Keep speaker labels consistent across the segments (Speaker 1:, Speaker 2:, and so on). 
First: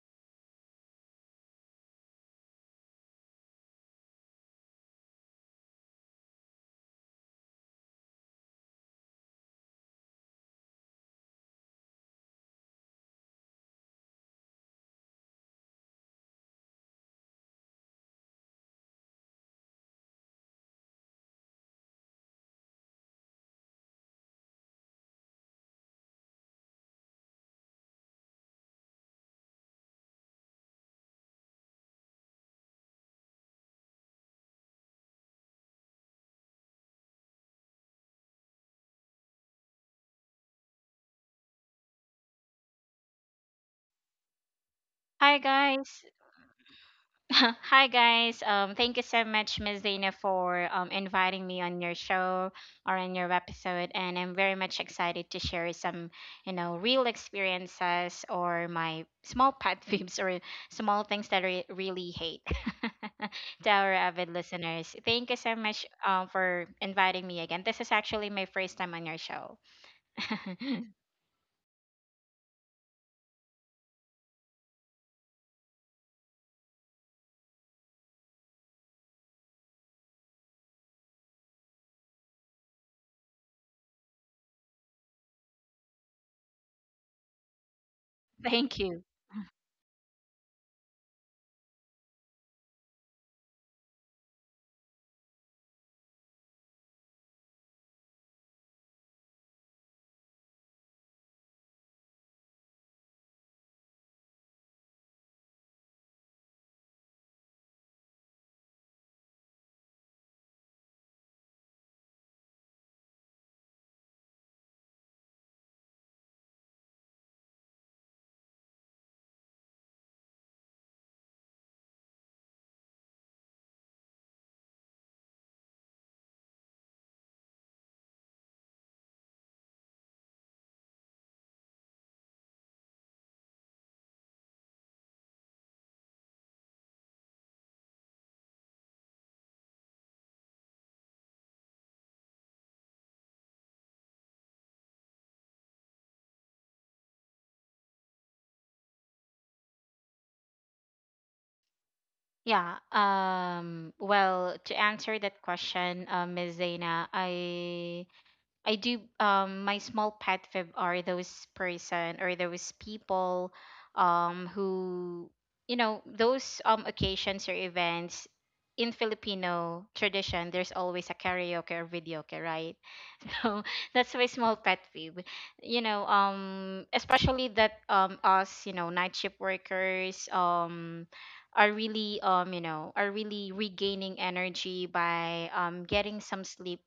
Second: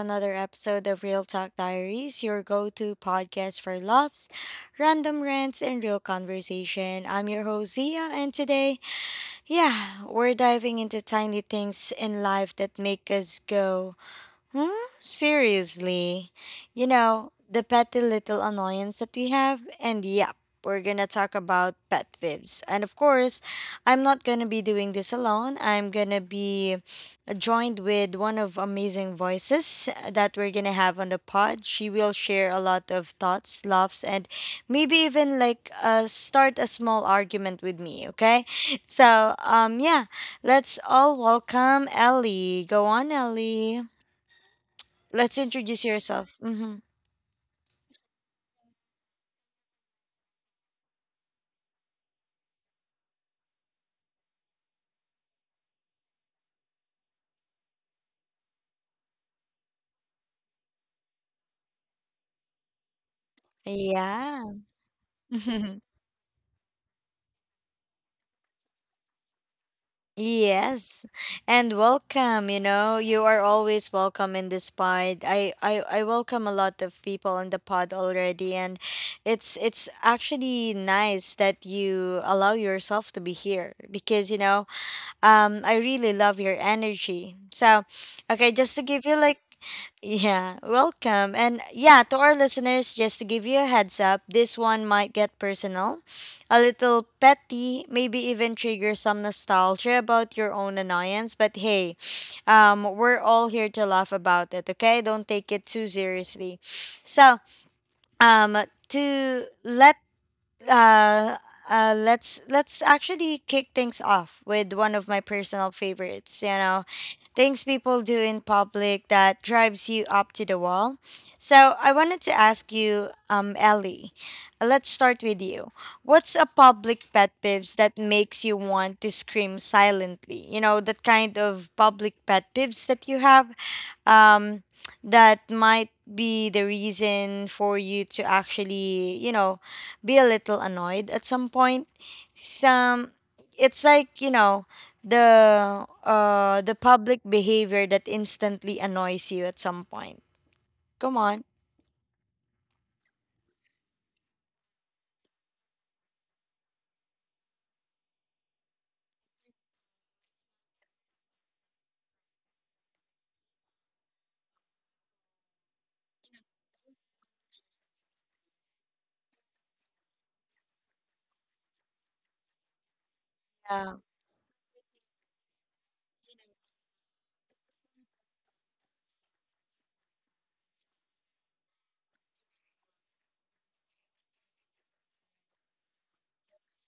Speaker 1: another episode of Real Talk Diaries, your go to podcast for laughs, random rants, and real conversation. I'm your host, Zia, and today, yeah, we're diving into tiny things in life that make us go. Huh? Seriously. You know, the petty little annoyance that we have, and yep, we're gonna talk about pet peeves. And of course, I'm not gonna be doing this alone. I'm gonna be joined with one of amazing voices that we're gonna have on the pod. She will share a lot of thoughts, laughs, and maybe even like start a small argument with me, okay? So, let's all welcome Ellie. Go on, Ellie.
Speaker 2: Hi
Speaker 1: Let's introduce
Speaker 2: guys.
Speaker 1: yourself. Mm-hmm.
Speaker 2: Hi guys. Thank you so much Ms. Dana for inviting me on your show or on your episode, and I'm very much excited to share some, you know, real experiences or my small pet peeves or small things that I really hate to our avid
Speaker 1: Yeah.
Speaker 2: listeners. Thank you so much for inviting me again. This is actually my first time on your show.
Speaker 1: Yes. And welcome, you know, you are always welcome in this pod. I welcome a lot of people on the pod already and it's actually nice that you allow yourself to be here because I really love your energy. So, okay, just
Speaker 2: Thank
Speaker 1: to
Speaker 2: you.
Speaker 1: give you like yeah, welcome. And yeah, to our listeners, just to give you a heads up, this one might get personal, a little petty, maybe even trigger some nostalgia about your own annoyance. But hey, we're all here to laugh about it, okay? Don't take it too seriously. So, to let uh, let's actually kick things off with one of my personal favorites. You know, things people do in public that drives you up to the wall. So I wanted to ask you, Ellie. Let's start with you. What's a public pet peeves that makes you want to scream silently? You know, that kind of public pet peeves that you have um, that might be the reason for you to actually, you know, be a little annoyed at some point. Some it's like, you know, the public behavior that instantly annoys you at some point. Come on.
Speaker 2: Yeah. Well, to answer that question, Miss Zaina, I do. My small pet fib are those person or those people, who, you know, those occasions or events in Filipino tradition. There's always a karaoke or videoke, right? So that's my small pet peeve. You know, especially that us, you know, night shift workers, are really you know, are really regaining energy by getting some sleep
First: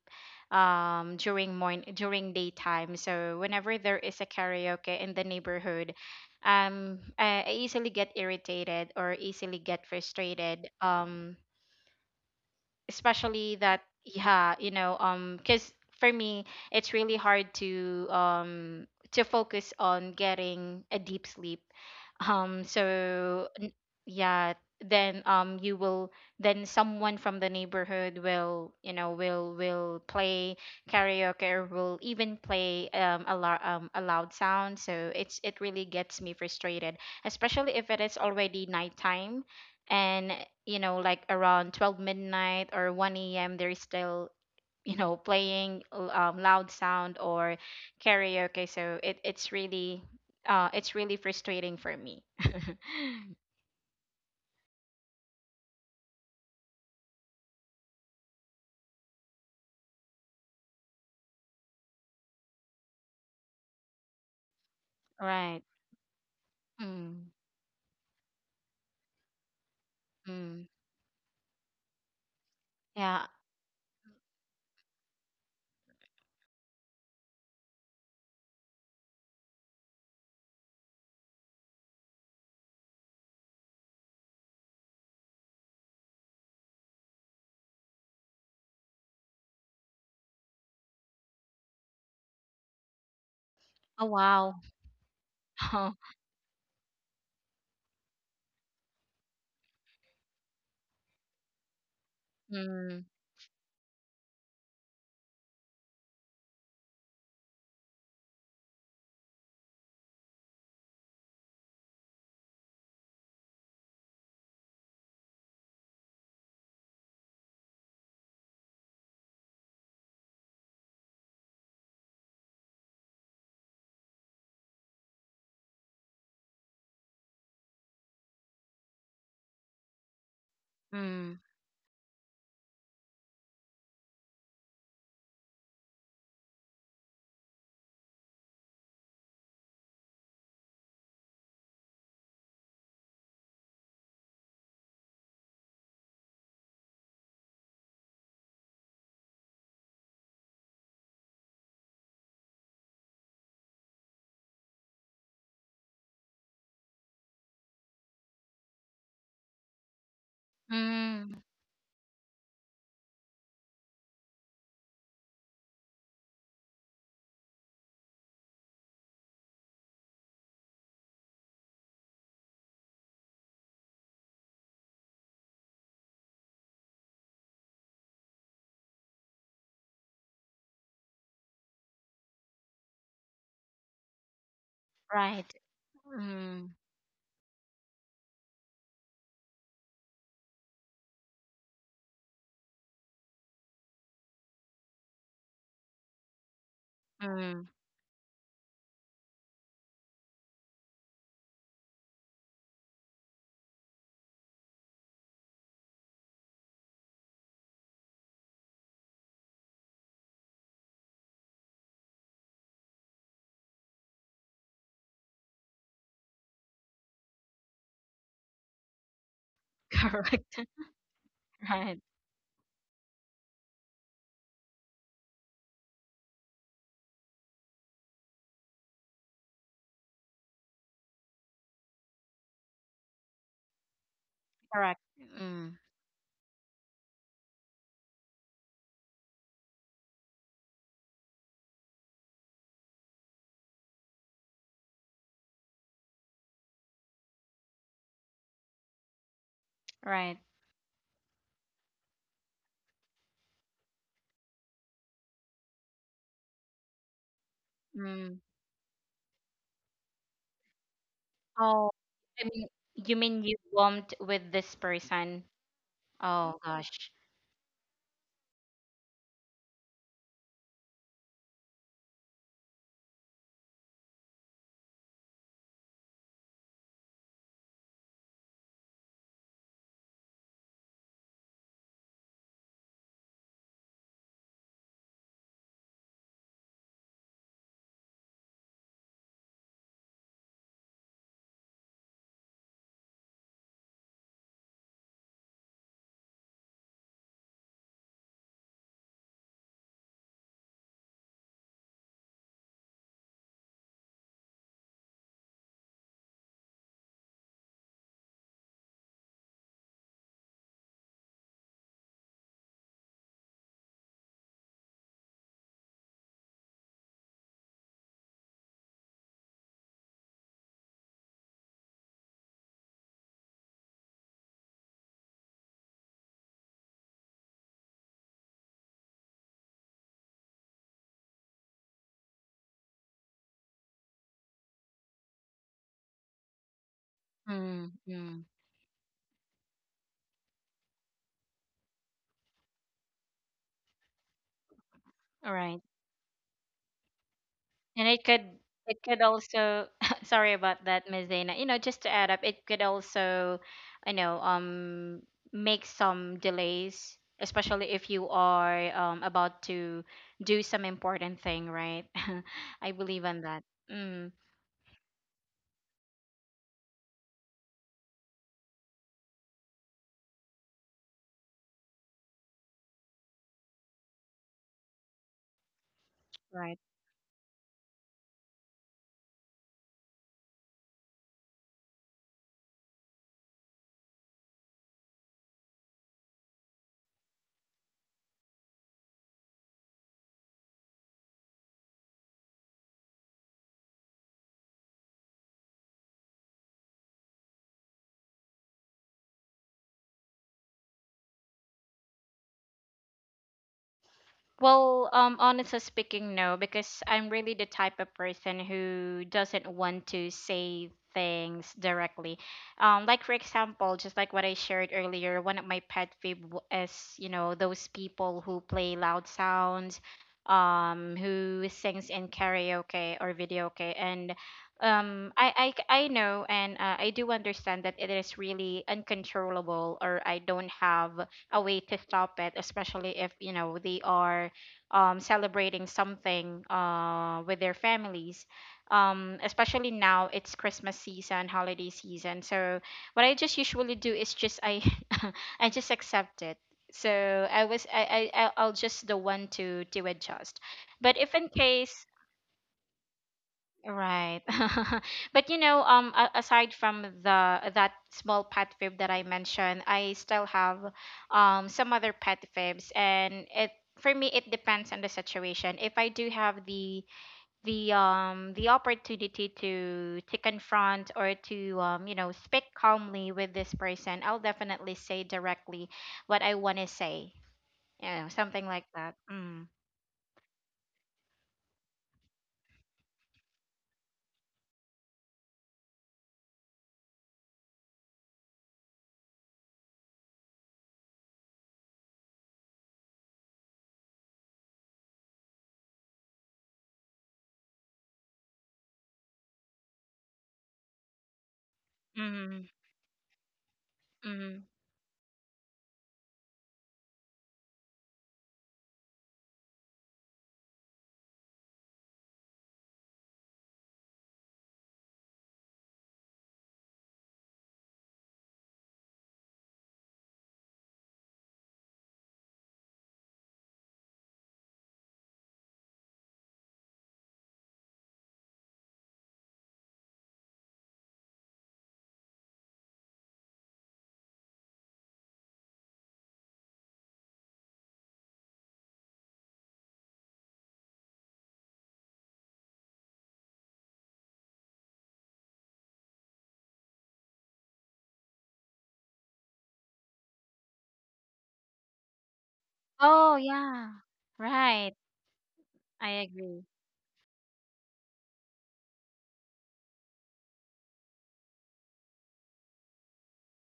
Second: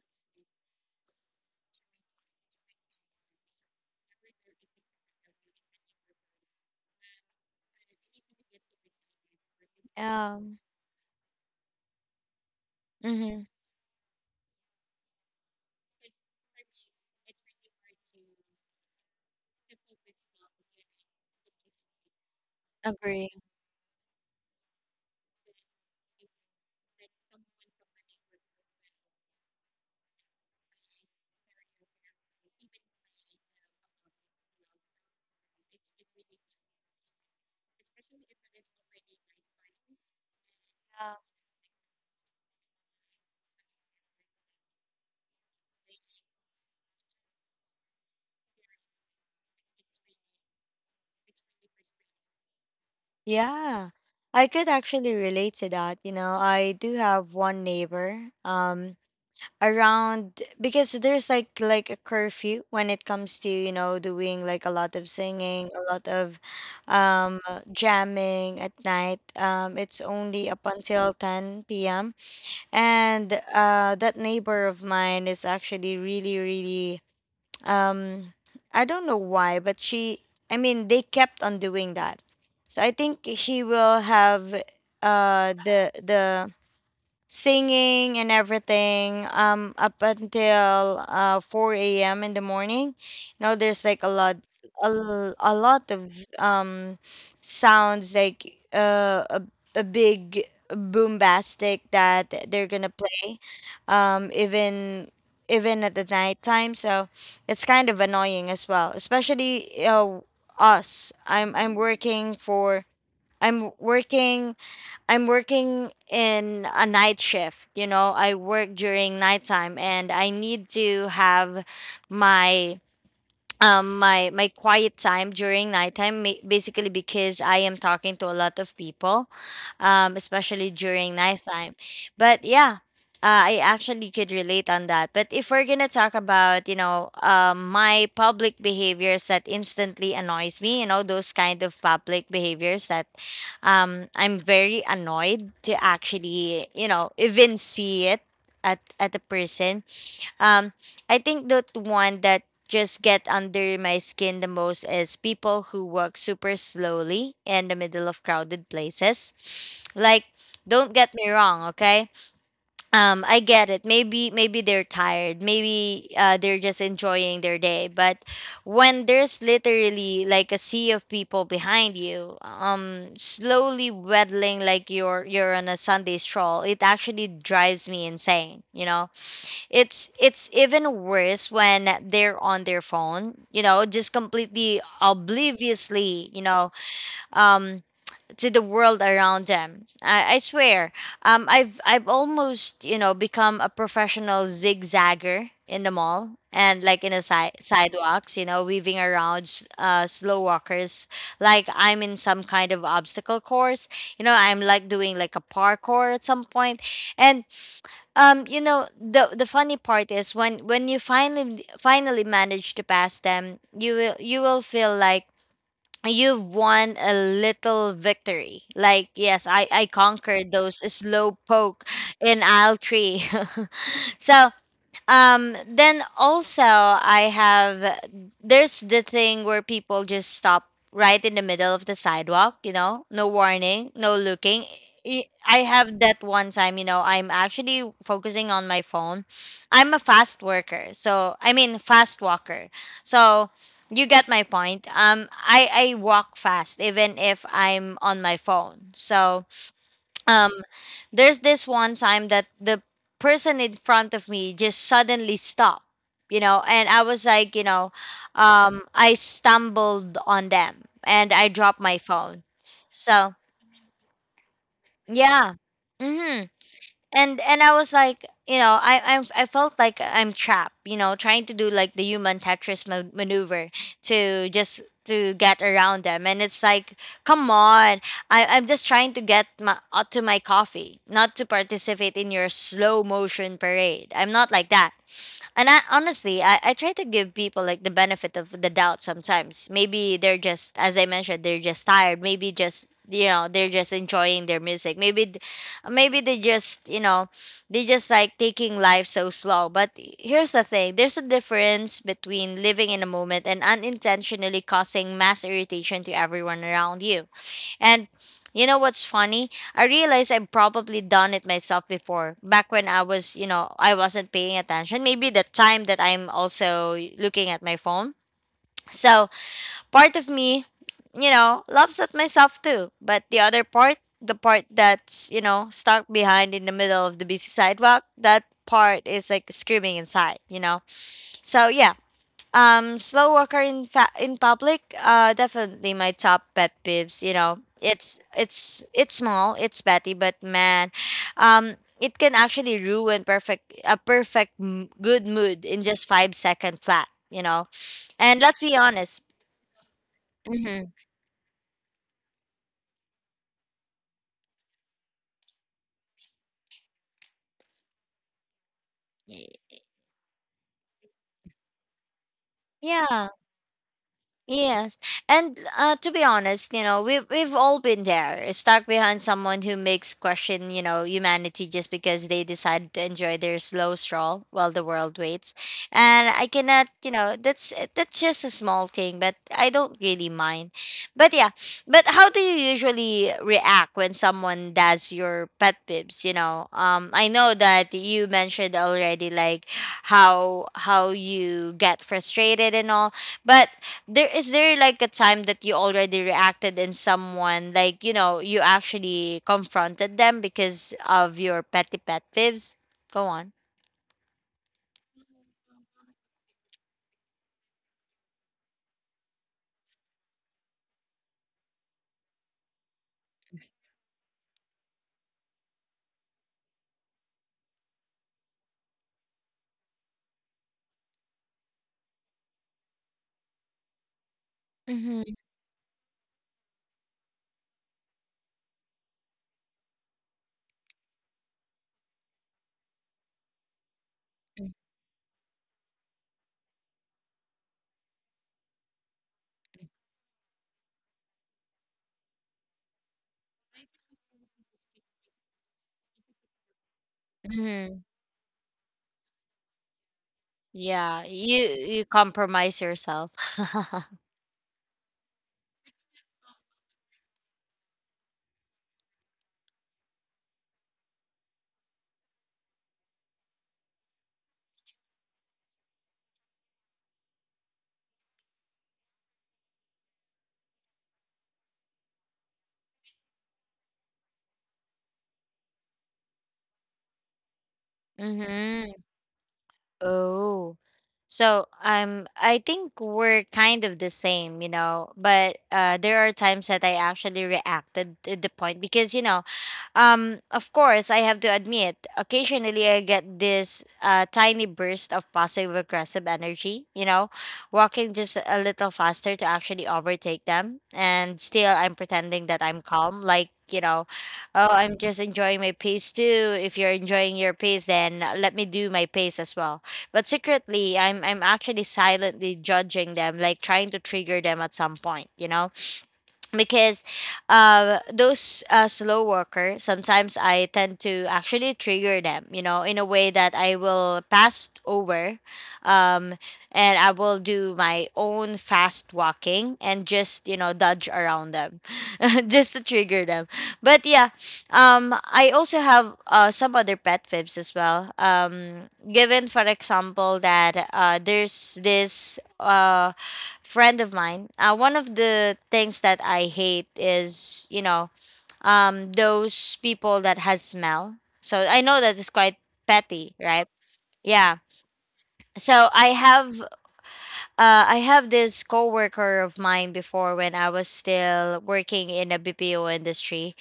Speaker 2: during morning, during daytime. So whenever there is a karaoke in the neighborhood, I easily get irritated or easily get
Speaker 1: Um
Speaker 2: frustrated.
Speaker 1: mm-hmm.
Speaker 2: Especially that, yeah, you know, because for me it's really hard to focus on getting a deep sleep, um
Speaker 1: Agree.
Speaker 2: so n- yeah, then you will, then someone from the neighborhood will, you know, will play karaoke or will even play a loud sound, so it's, it really gets me frustrated, especially if it is already nighttime and, you know, like around 12 midnight or 1 a.m., they're still, you know, playing loud sound or karaoke, so it's really frustrating for me.
Speaker 1: Yeah. I could actually relate to that. You know, I do have one neighbor. Around because there's like a curfew when it comes to you know doing like a lot of
Speaker 2: Right.
Speaker 1: singing a lot of
Speaker 2: Mm.
Speaker 1: jamming at night it's only
Speaker 2: Mm.
Speaker 1: up until 10 p.m.
Speaker 2: Yeah.
Speaker 1: and that neighbor of mine is actually really um I don't know why but she I mean they kept on doing that so I think he will have the singing and everything up until 4 a.m. in the morning. You know, there's like
Speaker 2: Oh
Speaker 1: a lot
Speaker 2: wow.
Speaker 1: a lot of sounds like a big boombastic that they're gonna
Speaker 2: Mm.
Speaker 1: play um even even at the nighttime. So it's kind of annoying as well especially us I'm working for I'm working I'm working in a night shift, you know, I work during nighttime and I need to have my my quiet time during nighttime basically because I am talking to a lot of people especially during
Speaker 2: Mm.
Speaker 1: nighttime but yeah I actually could relate on that. But if we're gonna talk about you know my public behaviors that instantly annoys me, you know, those kind of public behaviors that I'm very annoyed to actually you know even see it at a person um I think that one that just get under my skin the most is people who walk super slowly in the middle of crowded places. Like, don't get me
Speaker 2: Mm.
Speaker 1: wrong, okay? I get it. Maybe they're tired. Maybe they're just enjoying their day. But when there's literally like a sea of people behind you, slowly waddling like you're on a Sunday stroll, it actually drives me insane. You know, it's even worse when they're on their phone, you know, just completely
Speaker 2: Right.
Speaker 1: obliviously, you
Speaker 2: Mm.
Speaker 1: know, um to the world around them. I swear. I've almost, you know, become a professional zigzagger in the mall and like in the
Speaker 2: Mm.
Speaker 1: sidewalks, you know, weaving around slow walkers like I'm in some kind of obstacle course. You know, I'm like doing like a parkour at some point. And you know, the funny part is when you finally finally manage to pass them, you will feel like you've won a little victory. Like, yes, I conquered
Speaker 2: Correct.
Speaker 1: those slow poke
Speaker 2: Right.
Speaker 1: in aisle 3. So, then also I have there's the thing where people just stop right in the middle of the sidewalk, you know, no warning, no looking.
Speaker 2: Correct.
Speaker 1: I
Speaker 2: Mm.
Speaker 1: have that one time, you know, I'm actually focusing on my phone. I'm a fast worker. So, I mean fast walker. So, you get my point. I walk fast even if I'm on my phone. So,
Speaker 2: Right.
Speaker 1: um there's this one time that the person in front of me just suddenly stopped, you know, and I was like, you know,
Speaker 2: Mm.
Speaker 1: I stumbled on them and I dropped
Speaker 2: Oh,
Speaker 1: my phone.
Speaker 2: I
Speaker 1: So,
Speaker 2: mean you bumped with this person?
Speaker 1: yeah. Mm-hmm.
Speaker 2: Oh gosh.
Speaker 1: And I was like, you know, I felt like I'm trapped, you know, trying to do like the human Tetris maneuver to just to get around them, and it's like, come on, I'm just trying to get my to my coffee, not to participate in your slow motion parade. I'm not like that, and I honestly I try to give people like the benefit of the doubt sometimes. Maybe they're just as I mentioned, they're just tired. Maybe just you know they're just enjoying their music, maybe maybe they just you know they just like taking life so slow. But here's the thing, there's a difference between living in a moment and unintentionally causing mass irritation to everyone around you. And you know what's funny, I realize I've probably done it myself before back when I was you know I wasn't paying attention, maybe the time that I'm also looking at my phone. So part of me, you know, laughs at myself too. But the other part, the part that's, you know, stuck behind in the middle of the busy sidewalk, that part is like screaming inside, you know? So yeah, slow walker in in public, definitely my top pet peeves. You know,
Speaker 2: Mm.
Speaker 1: it's
Speaker 2: Mm.
Speaker 1: it's it's small, it's petty, but man, it can actually ruin perfect a perfect good
Speaker 2: All
Speaker 1: mood
Speaker 2: right.
Speaker 1: in just 5 second flat. You know,
Speaker 2: And it
Speaker 1: and
Speaker 2: could,
Speaker 1: let's be
Speaker 2: it could
Speaker 1: honest.
Speaker 2: also sorry about
Speaker 1: Mm-hmm.
Speaker 2: that, Miss Dana. You know, just to add up, it could also, I know, make some delays, especially if you are about to do some important thing, right? I believe
Speaker 1: Yeah.
Speaker 2: on that. Mm.
Speaker 1: Yes. And to be honest, you know, we've all been there, stuck behind someone who makes question, you know, humanity just because they decided to enjoy their slow stroll while the world waits. And I
Speaker 2: Right.
Speaker 1: cannot, you know, that's just a small thing, but I don't really mind. But yeah, but how do you usually react when someone does your pet peeves, you know? I know that you mentioned already like how you get frustrated and all, but there is there like a time that you already reacted in someone like you know you actually confronted them because of your petty pet peeves. Go on.
Speaker 2: Well, honestly speaking, no, because I'm really the type of person who doesn't want to say things directly. Like for example, just like what I shared earlier, one of my is, you know, those people who play loud sounds, who sings in karaoke or video okay, and
Speaker 1: Mm-hmm.
Speaker 2: I know, and I do understand that it is really uncontrollable, or I don't have a way to stop it, especially if you know they are celebrating something with their families. Especially now it's Christmas season, holiday season. So what I just usually do is just I I just accept it. So I was
Speaker 1: Hmm.
Speaker 2: I- I'll just the one to adjust. But
Speaker 1: Yeah,
Speaker 2: if in
Speaker 1: you
Speaker 2: case
Speaker 1: you compromise yourself.
Speaker 2: Right. But you know, a- aside from the that small pet fib that I mentioned, I still have some other pet fibs, and it for me it depends on the situation. If I do have the opportunity to confront or to, you know, speak calmly with this person, I'll definitely say directly what I want to say. You know, something like
Speaker 1: Hmm.
Speaker 2: that. Mm.
Speaker 1: Oh. So I think we're kind of the same, you know, but there are times that I actually reacted at the point because you know, of course I have to admit occasionally I get this tiny burst of passive aggressive energy, you know, walking just a little faster to actually overtake them and still I'm pretending that
Speaker 2: Mm.
Speaker 1: I'm calm like you know,
Speaker 2: Mm.
Speaker 1: oh I'm just enjoying my pace too. If you're enjoying your pace then let me do my pace as well. But secretly, I'm actually silently judging them, like trying to trigger them at some point, you know? Because those slow worker, sometimes I tend to actually trigger them, in a way that I will pass over. um, and I will do my own fast walking and just, dodge around them. Just to trigger them. But yeah, I also have some other pet fibs as well. Given for example that there's this friend of mine. One of the things that I hate is, those people that has smell. So I know that it's quite petty,
Speaker 2: Oh
Speaker 1: right?
Speaker 2: yeah.
Speaker 1: Yeah.
Speaker 2: Right.
Speaker 1: So i
Speaker 2: I
Speaker 1: have
Speaker 2: agree.
Speaker 1: uh, i have this coworker of mine before, when I was still working in a BPO industry.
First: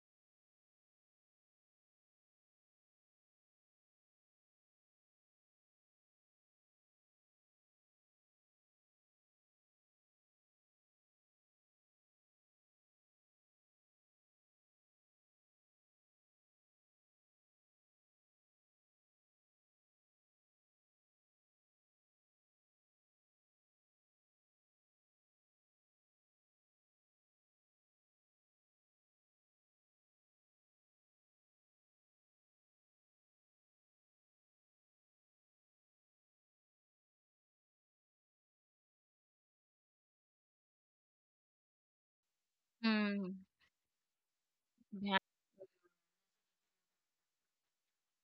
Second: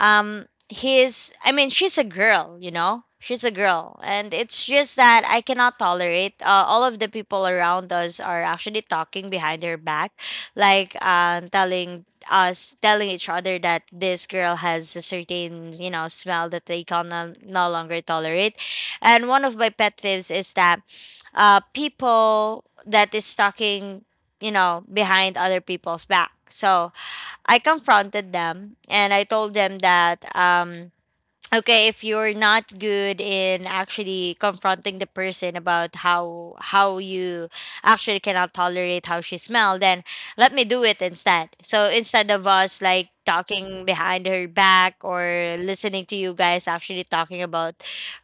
Speaker 1: He's I mean, she's a girl. She's a girl, and it's just that I cannot tolerate, all of the people around us are actually talking behind her back, like telling each other that this girl has a certain, smell that they can no longer tolerate. And one of my pet peeves is that, people that is talking, behind other people's back. So I confronted them and I told them that, okay, if you're not good in actually confronting the person about how you actually cannot tolerate how she smell, then let me do it instead. So instead of us, like,
Speaker 2: Mm.
Speaker 1: talking behind her back,
Speaker 2: Yeah.
Speaker 1: or listening to you guys actually talking about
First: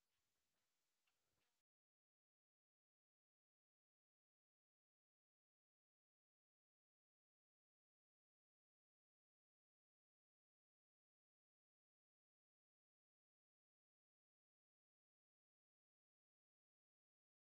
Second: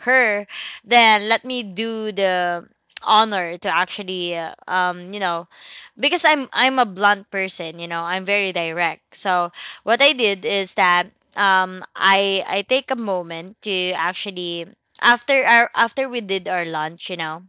Speaker 1: her, then let me do the honor to actually, because I'm a blunt person, I'm very direct. So what I did is that, I take a moment to actually, after we did our lunch, you know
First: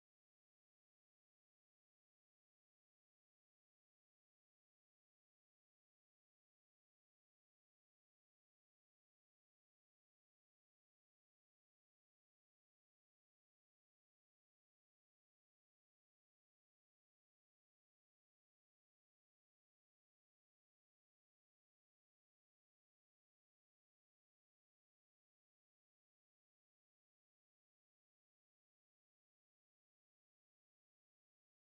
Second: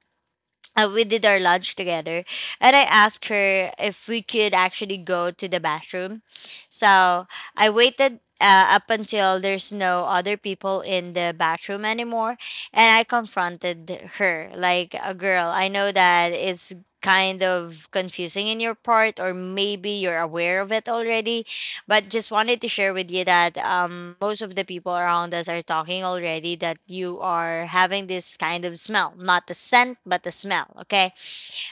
Speaker 1: uh, we did our lunch together, and I asked her if we could actually go to the bathroom. So I waited up until there's no other people in the bathroom anymore. And I confronted her, like, a "girl, I know that it's kind of confusing in your part, or maybe you're aware of it already, but just wanted to share with you that, most of the people around us are talking already that you are having this kind of smell, not the scent, but the smell, okay?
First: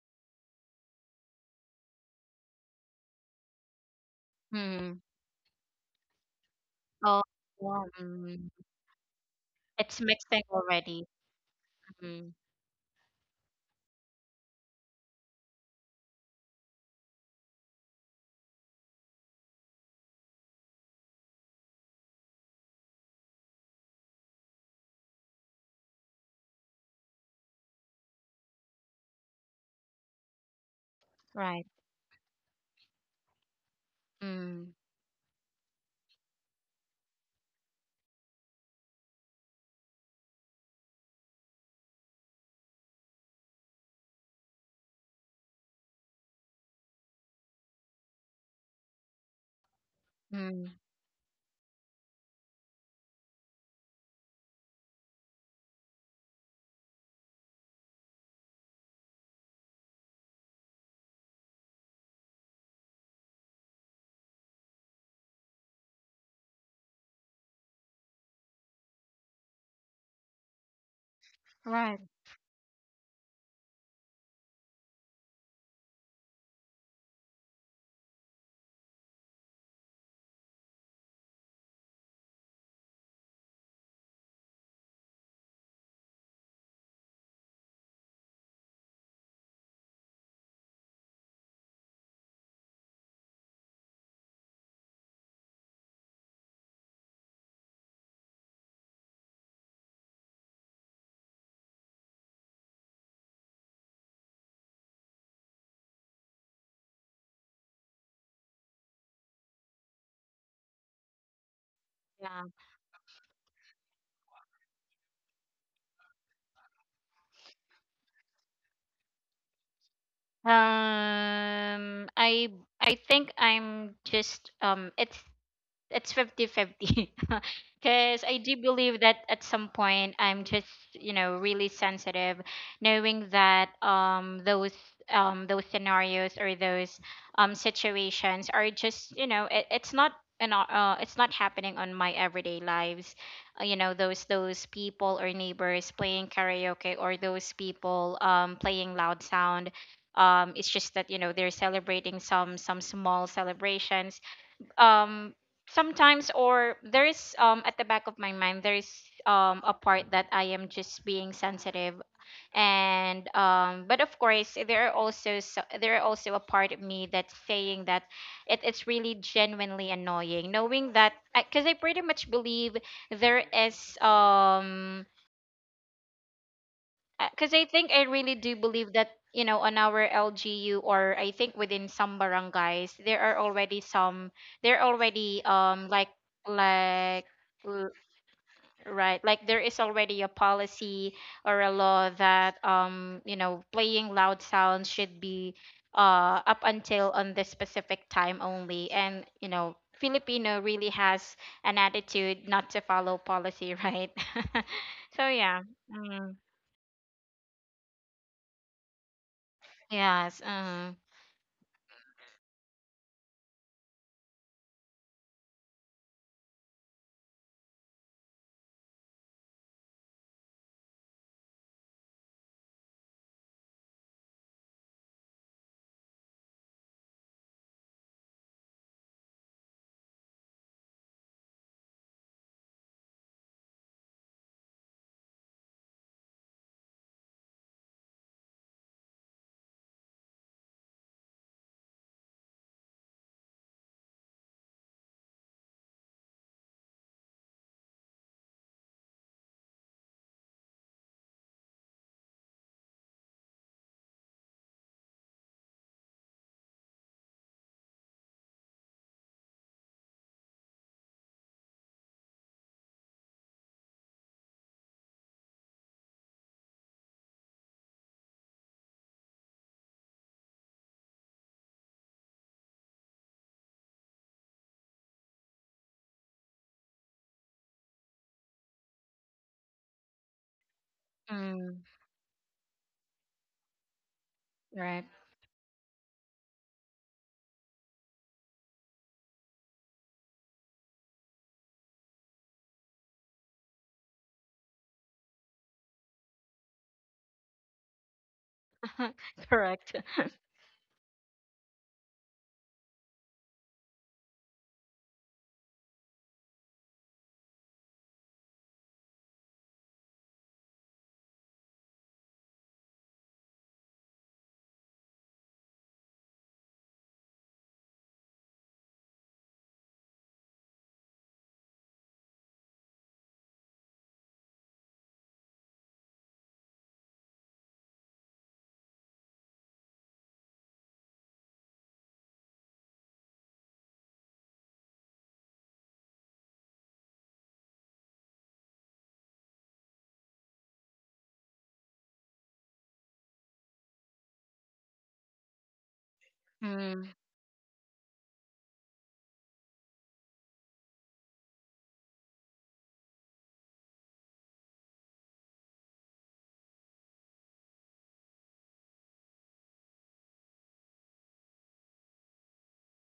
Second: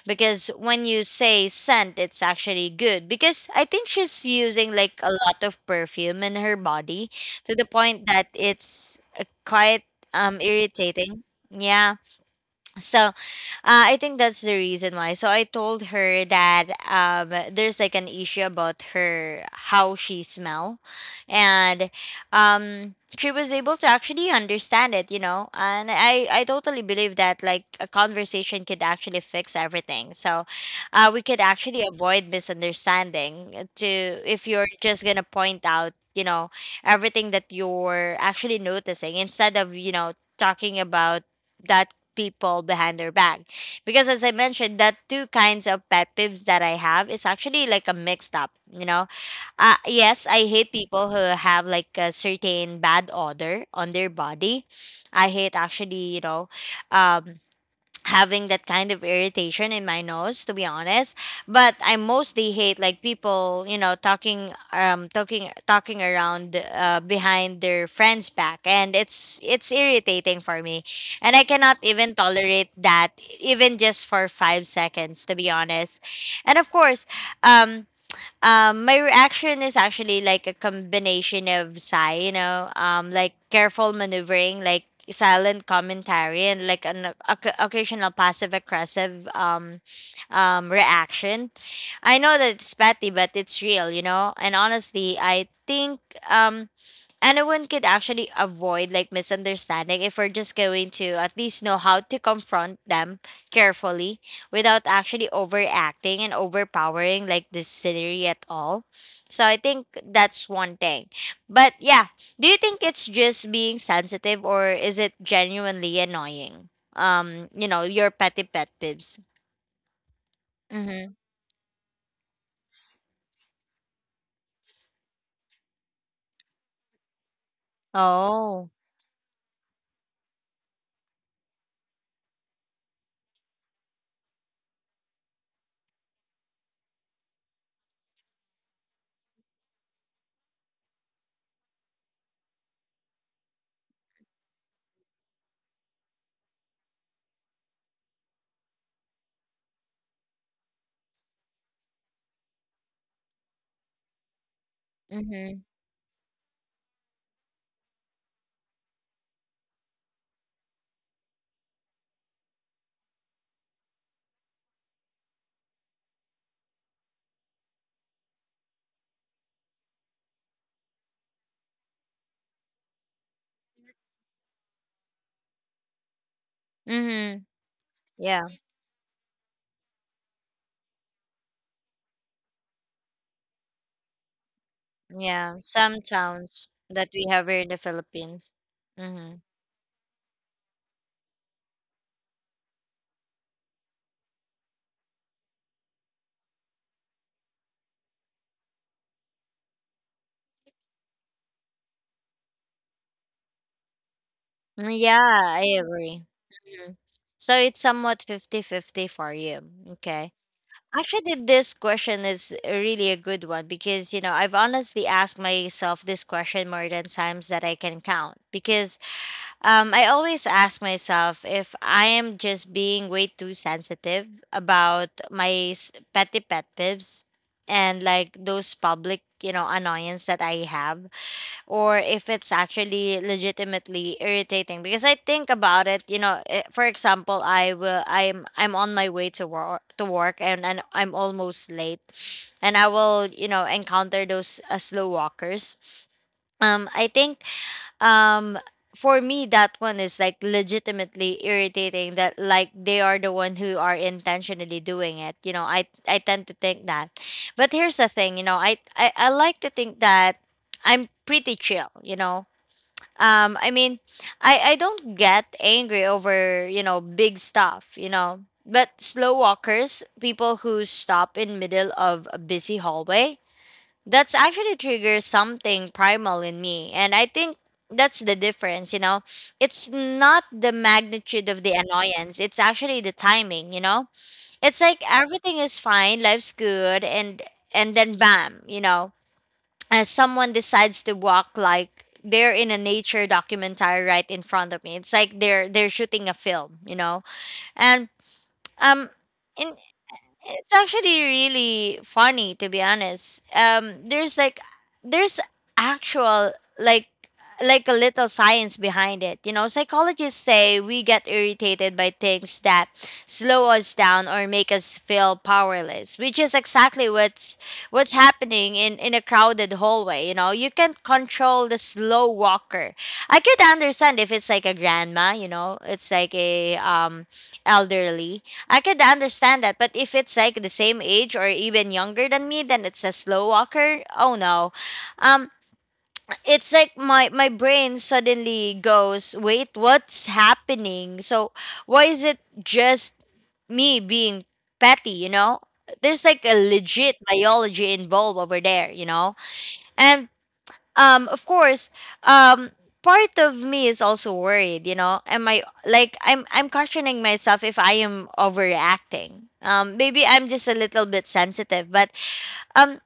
Speaker 1: Because when you say scent, it's actually good." Because I think she's using like
Speaker 2: Mm.
Speaker 1: a lot of perfume in her body,
Speaker 2: Oh,
Speaker 1: to the
Speaker 2: yeah.
Speaker 1: point that
Speaker 2: Mm.
Speaker 1: it's quite
Speaker 2: It's mixing already.
Speaker 1: irritating. Yeah.
Speaker 2: Mm.
Speaker 1: So, I think that's the reason why. So I told her that, there's like an issue about her, how she smell, and she was able to actually understand it. And I totally believe that like a conversation could actually fix everything. So, we could
Speaker 2: Right.
Speaker 1: actually avoid misunderstanding, to, if you're
Speaker 2: Mm.
Speaker 1: just gonna point out, everything that you're actually noticing, instead of talking about that people behind their back. Because, as I mentioned, that two kinds of pet peeves that I have is actually like a mixed up, yes, I hate
Speaker 2: Mm.
Speaker 1: people who have like a certain bad odor on their body. I hate actually, um having that kind of irritation in my nose, to be honest. But I mostly hate, like, people, talking around, behind their friends back, and it's irritating for me, and I cannot
Speaker 2: Right.
Speaker 1: even tolerate that, even just for 5 seconds, to be honest. And of course, um my reaction is actually like a combination of sigh, like careful maneuvering, like silent commentary, and like an occasional passive aggressive, reaction. I know that it's petty, but it's real. And honestly, I think, um, anyone could actually avoid like misunderstanding, if we're just going to at least know how to confront them carefully, without actually overacting and overpowering like this scenery at all. So I think that's one thing. But yeah,
Speaker 2: Yeah.
Speaker 1: do you think it's just being sensitive, or is it genuinely annoying? Your petty pet peeves. Mm-hmm.
Speaker 2: Um, I I think I'm just it's fifty-fifty, because I do
Speaker 1: Oh.
Speaker 2: believe that at some point I'm just, you know, really sensitive, knowing that, those scenarios or those situations are just, you know, it's not it's not happening on my everyday lives. You know, those people or neighbors playing karaoke, or those people playing loud sound, it's just that, you know, they're celebrating some small celebrations, um
Speaker 1: Mm-hmm.
Speaker 2: sometimes, or there is, at the back of my mind, there is a part that I am just being sensitive. And, but of course, there are also, so, there are also a part of me that's saying that it's really genuinely annoying, knowing that, because I pretty much believe there is,
Speaker 1: Mm-hmm.
Speaker 2: because I think I really
Speaker 1: Yeah.
Speaker 2: do believe that, you know, on our LGU, or I think within some barangays, there are already some, there are already
Speaker 1: Yeah, some towns that we
Speaker 2: like
Speaker 1: have here in the
Speaker 2: l-
Speaker 1: Philippines.
Speaker 2: right,
Speaker 1: Mm-hmm.
Speaker 2: like there is already a policy or a law that, you know, playing loud sounds should be up until on this specific time only, and, you know, Filipino really has an attitude not to follow policy, right?
Speaker 1: Mm.
Speaker 2: So
Speaker 1: Yeah,
Speaker 2: yeah.
Speaker 1: I agree.
Speaker 2: Mm.
Speaker 1: Mhm. So it's somewhat fifty-fifty for you. Okay.
Speaker 2: Yes
Speaker 1: Actually, this question is really a good one, because, I've honestly asked myself this question more than times that I can count, because I always ask myself if I am just being way too sensitive about my petty pet peeves, and like those public, annoyance that I have, or if it's actually legitimately irritating. Because I think about it, eh, for example, I will I'm on my way to work, and I'm almost late, and I will, encounter those slow walkers. I think, um for me, that one is like legitimately irritating, that, like, they are the one who are intentionally doing it, I tend to think that. But here's the thing, I like to think that I'm pretty chill, I mean, I don't get angry over, big stuff, but slow walkers, people who stop in middle of a busy hallway, that's actually triggers something primal in me, and I think that's the difference. It's not the magnitude of the
Speaker 2: Mm.
Speaker 1: annoyance, it's actually the timing. It's like
Speaker 2: Right.
Speaker 1: everything is fine, life's good, and then bam, as someone decides to walk like they're in a nature documentary right in front of me. It's like they're shooting a film. And um in
Speaker 2: Correct.
Speaker 1: It's actually really funny, to be honest. There's like, there's actual, like, a little science behind it. Psychologists say we get irritated by things that slow us down or make us feel powerless, which is exactly what's happening in a crowded hallway, you know. You can't control the slow walker. I could understand if it's like a grandma, it's like a, elderly. I could understand that, but if it's like the same age or even younger than me, then it's a slow walker. Oh no. Um it's like my brain suddenly goes, "Wait, what's happening?" So, why is it just me being petty, you know? There's like a
Speaker 2: Mm.
Speaker 1: legit biology involved over there, you know? And of course, um part of me is also worried, am I like, I'm questioning myself if I am overreacting. Maybe I'm just a little bit sensitive. But um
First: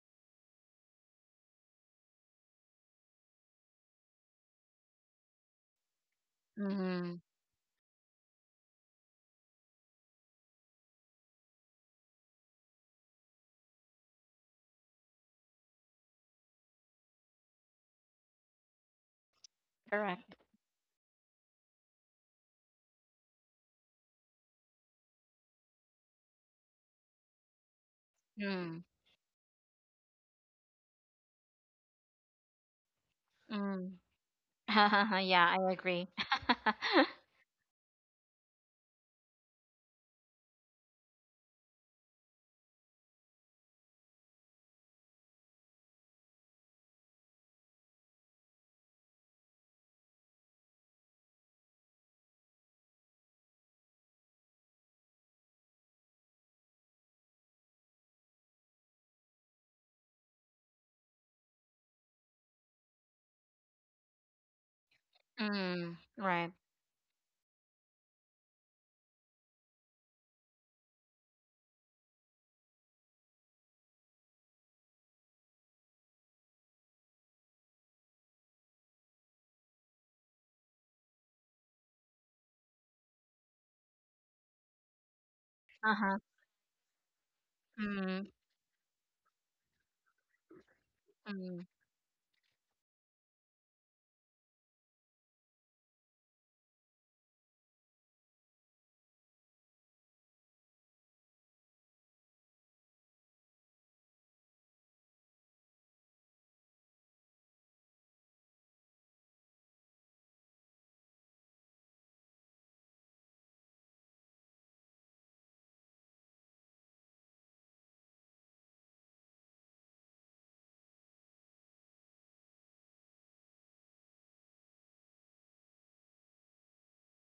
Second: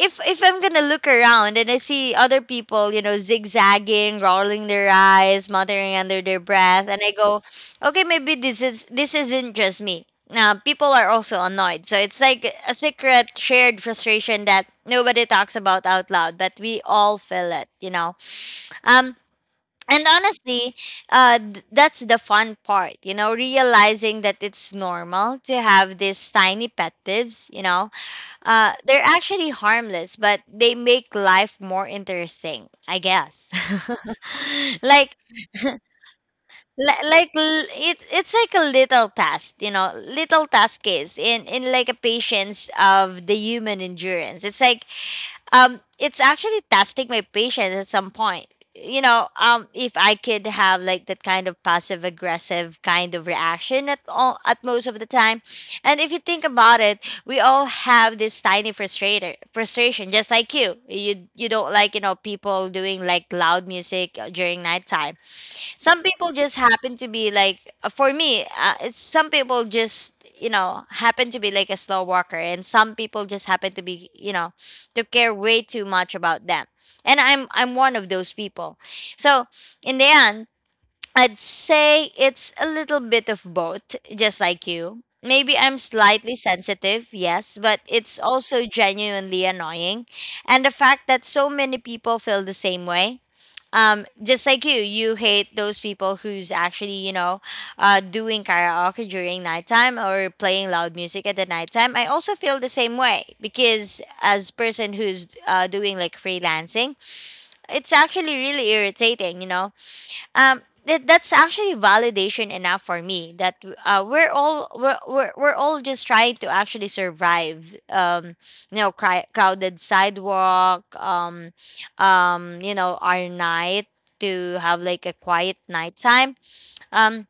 Speaker 1: if I'm gonna look around and I see other people, zigzagging, rolling their eyes, muttering under their breath, and I
Speaker 2: Mm.
Speaker 1: go, okay, maybe this isn't just me. Now people are also annoyed, so it's like a secret shared frustration that nobody talks about out loud, but we all feel it. Um, and
Speaker 2: Correct.
Speaker 1: honestly, that's the fun part, realizing that it's normal to have these tiny pet peeves.
Speaker 2: Mm.
Speaker 1: They're actually harmless, but they make life more interesting, I guess.
Speaker 2: Mm.
Speaker 1: Like,
Speaker 2: Yeah, I agree.
Speaker 1: it's like a little task, little task is, in like a patience of the human endurance. It's like, it's actually testing my patience at some point. If I could have like that kind of passive aggressive kind of reaction at all, at most of the time. And if you think about it, we all have this tiny frustrator frustration, just like you, you don't like, people doing like loud music during nighttime.
Speaker 2: Mm.
Speaker 1: Some people
Speaker 2: Right.
Speaker 1: just happen to be like, for me, it's some people just, happen to be like a slow walker. And some people just happen to be, to care way too much about them, and I'm one of those people. So, in the end, I'd say it's a little bit of both. Just like you, maybe I'm
Speaker 2: Uh-huh.
Speaker 1: slightly sensitive, yes, but it's
Speaker 2: Mm.
Speaker 1: also genuinely annoying. And the fact that so
Speaker 2: Mm.
Speaker 1: many people feel the same way, just like you hate those people who's actually, doing karaoke during nighttime or playing loud music at the nighttime. I also feel the same way, because as person who's doing like freelancing, it's actually really irritating. That's actually validation enough for me that, we're all just trying to actually survive, crowded sidewalk, our night, to have like a quiet nighttime. um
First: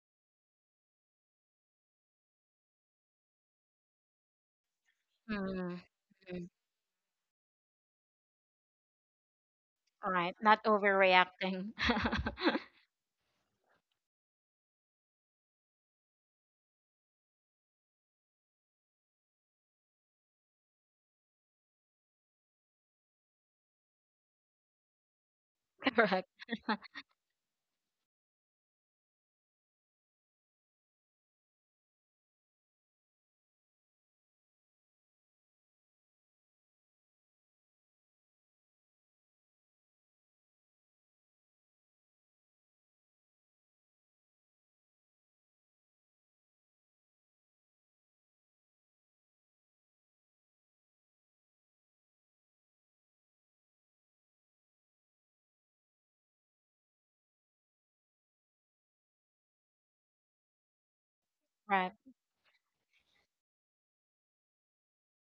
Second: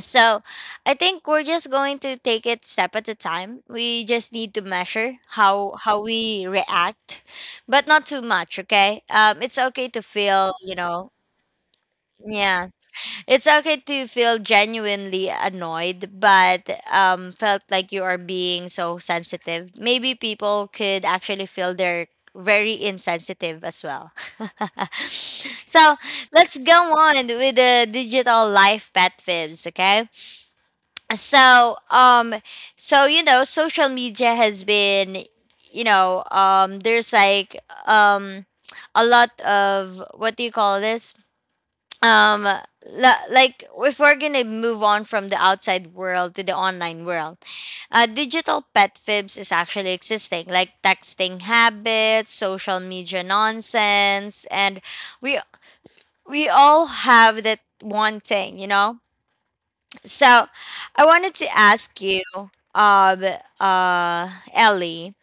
Speaker 1: so, I think we're just going to take it step at a time. We just need to measure how
Speaker 2: Mm.
Speaker 1: how we
Speaker 2: Mm.
Speaker 1: react, but not too much, okay? It's okay to
Speaker 2: All right.
Speaker 1: feel,
Speaker 2: Not
Speaker 1: you know.
Speaker 2: overreacting.
Speaker 1: Yeah, it's okay to feel genuinely annoyed, but felt like you are being so sensitive. Maybe people could actually feel they're very insensitive as well. So
Speaker 2: Correct.
Speaker 1: let's go on with the digital life pet fibs, okay? So, so, you know, social media has been, there's like, um, a lot of, what do you call this? Like, if we're gonna move on from the outside world to the online world, digital pet fibs is actually existing, like texting habits, social media nonsense, and we we all have that one thing, so I wanted to
Speaker 2: Right.
Speaker 1: ask you, um Ellie,